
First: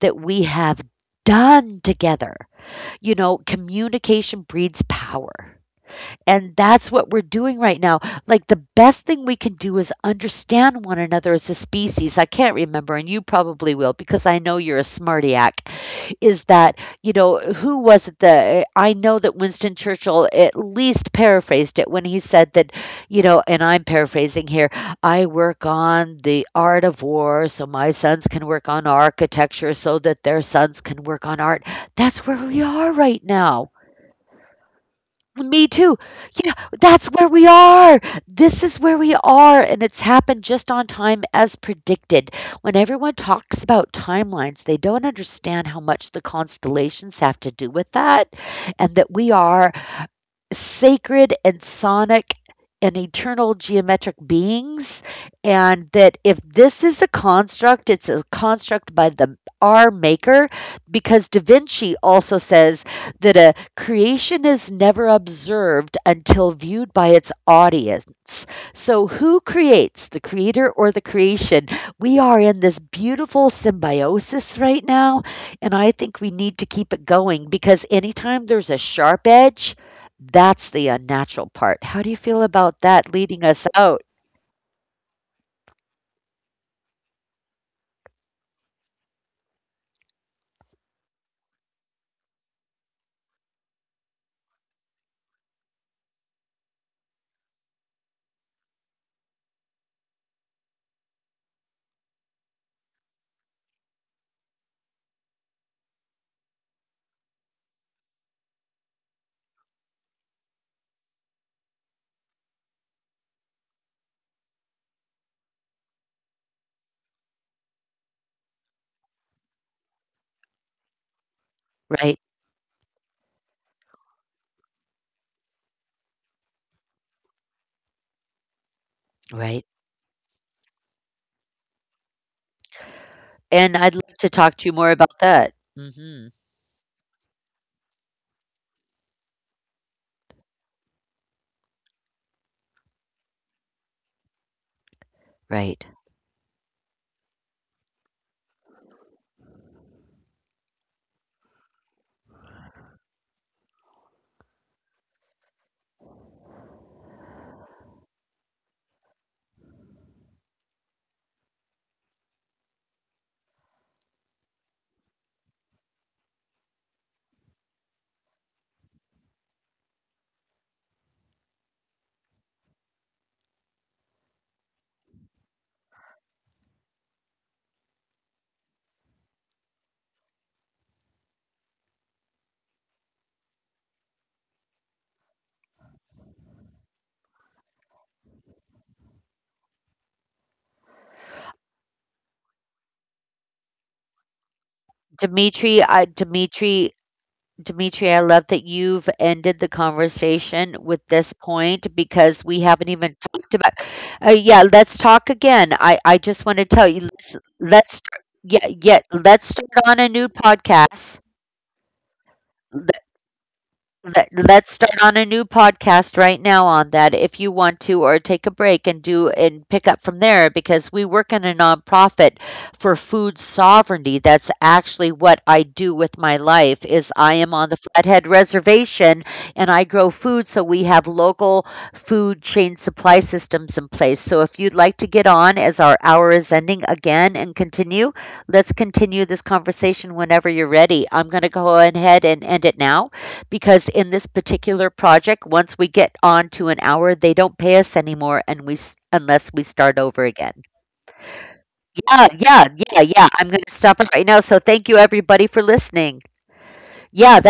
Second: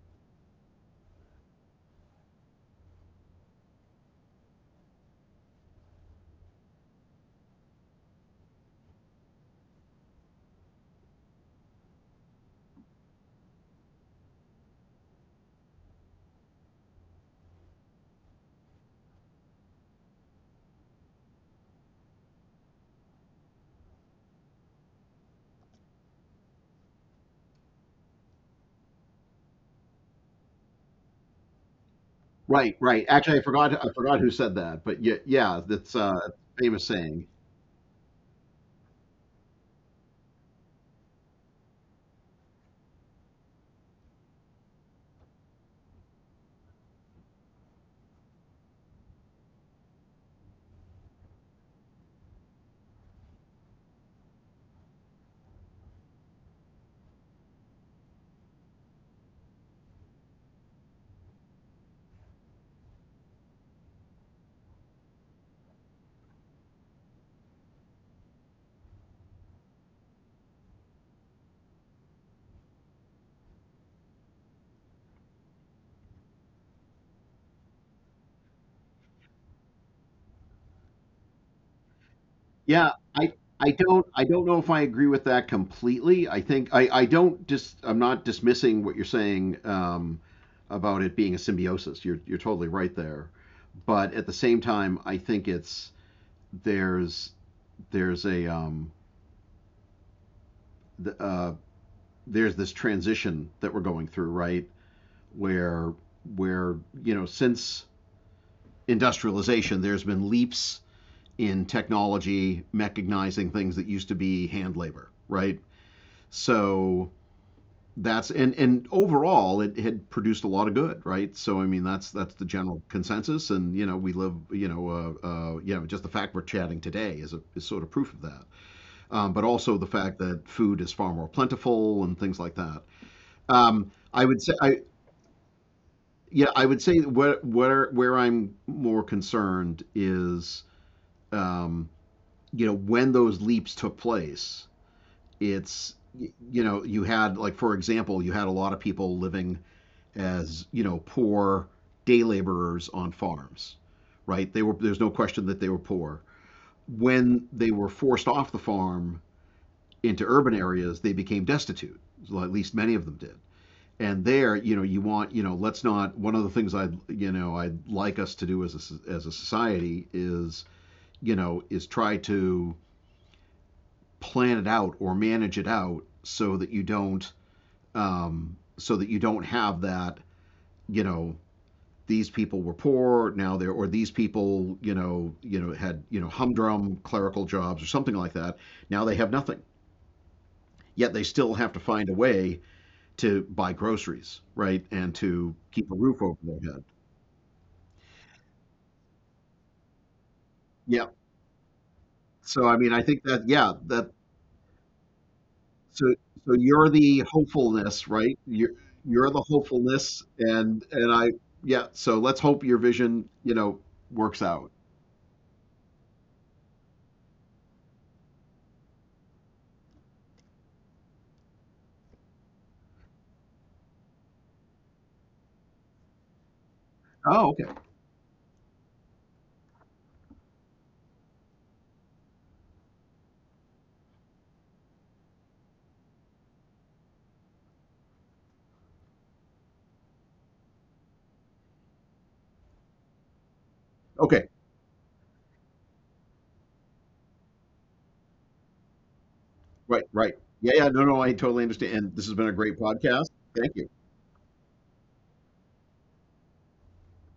that we have done together. You know, communication breeds power. And that's what we're doing right now. Like, the best thing we can do is understand one another as a species. I can't remember, and you probably will because I know you're a smartyac, is that, you know, who was it that I know that Winston Churchill at least paraphrased it when he said that, you know, and I'm paraphrasing here, I work on the art of war so my sons can work on architecture so that their sons can work on art. That's where
Right,
we
right.
are
Actually, I
right
forgot I
now.
forgot who said that, but yeah, yeah, that's
Me
uh, a
too.
famous
Yeah,
saying.
that's where we are. This is where we are. And it's happened just on time as predicted. When everyone talks about timelines, they don't understand how much the constellations have to do with that, and that we are sacred and sonic and eternal geometric beings, and that if this is a construct, it's a construct by the our maker, because da Vinci also says that a creation is never observed until viewed by its audience. So who creates the creator or the creation? We are in this beautiful symbiosis right now, and I think we need to keep it going, because anytime there's a sharp edge, that's the unnatural part. How do you feel
Yeah,
about
I
that
I
leading
don't
us
I
out?
don't know if I agree with that completely. I think I I don't just I'm not dismissing what you're saying um, about it being a symbiosis. You're you're totally right there. But at the same time, I think it's there's there's a um the, uh there's this transition that we're going through, right? Where where you know since industrialization, there's been leaps in technology mechanizing things that used to be hand labor, right? So that's and and overall it had produced a lot of good right so I mean that's that's the
Right,
general consensus and you know we live you know uh, uh, you know just the fact we're chatting today is a is sort of proof of that um, but also the fact
right.
that food is far more plentiful and things like that um, I
And
would
I'd
say
love
I
to talk to you more about that.
yeah I would
Mhm.
say where where where I'm more concerned is um, you know when those leaps took place it's
Right.
you know you had like for example you had a lot of people living as you know poor day laborers on farms, right? They were there's no question that they were poor. When they were forced off the farm into urban areas, they became destitute. Well, at least many of them did. And there, you know, you want, you know, let's not. One of the things I, you know, I'd like us to do as a, as a society is, you know, is try to plan it out or manage it out so that you don't, um, so that you don't have that, you know, these people were poor now they're or these people you know you know had you know humdrum clerical jobs or something like that now they have nothing yet they still have to find a way to buy groceries right and to keep a roof
Dimitri,
over
I
their head
Dimitri Dimitri, I love that you've ended the
yeah
conversation with this point
so I
because
mean
we
I think
haven't
that
even
yeah
talked
that
about uh, yeah, let's talk again.
so
I
so
I just
you're
want to
the
tell you, let's
hopefulness
let's
right you're
yeah,
you're
yeah,
the
let's start
hopefulness
on a new
and and I
podcast.
yeah so let's hope your vision you know works
Let,
out
let's start on a new podcast right now on that if you want to, or take a break and do and pick up from there because we work in a nonprofit for food sovereignty. That's actually what I do with my life is
oh
I
okay
am on the Flathead Reservation, and I grow food so we have local food chain supply systems in place. So if you'd like to get on, as our hour is ending again, and continue, let's continue this conversation whenever you're ready. I'm going to go ahead and end it now because
okay
in this particular project, once we get on to an hour, they don't pay us anymore, and we s- unless
Right,
we
right.
start
Yeah,
over
yeah. No,
again.
no, I totally understand. And this has been a great
Yeah, yeah,
podcast.
yeah,
Thank
yeah.
you.
I'm going to stop it right now. So thank you everybody for listening. Yeah, that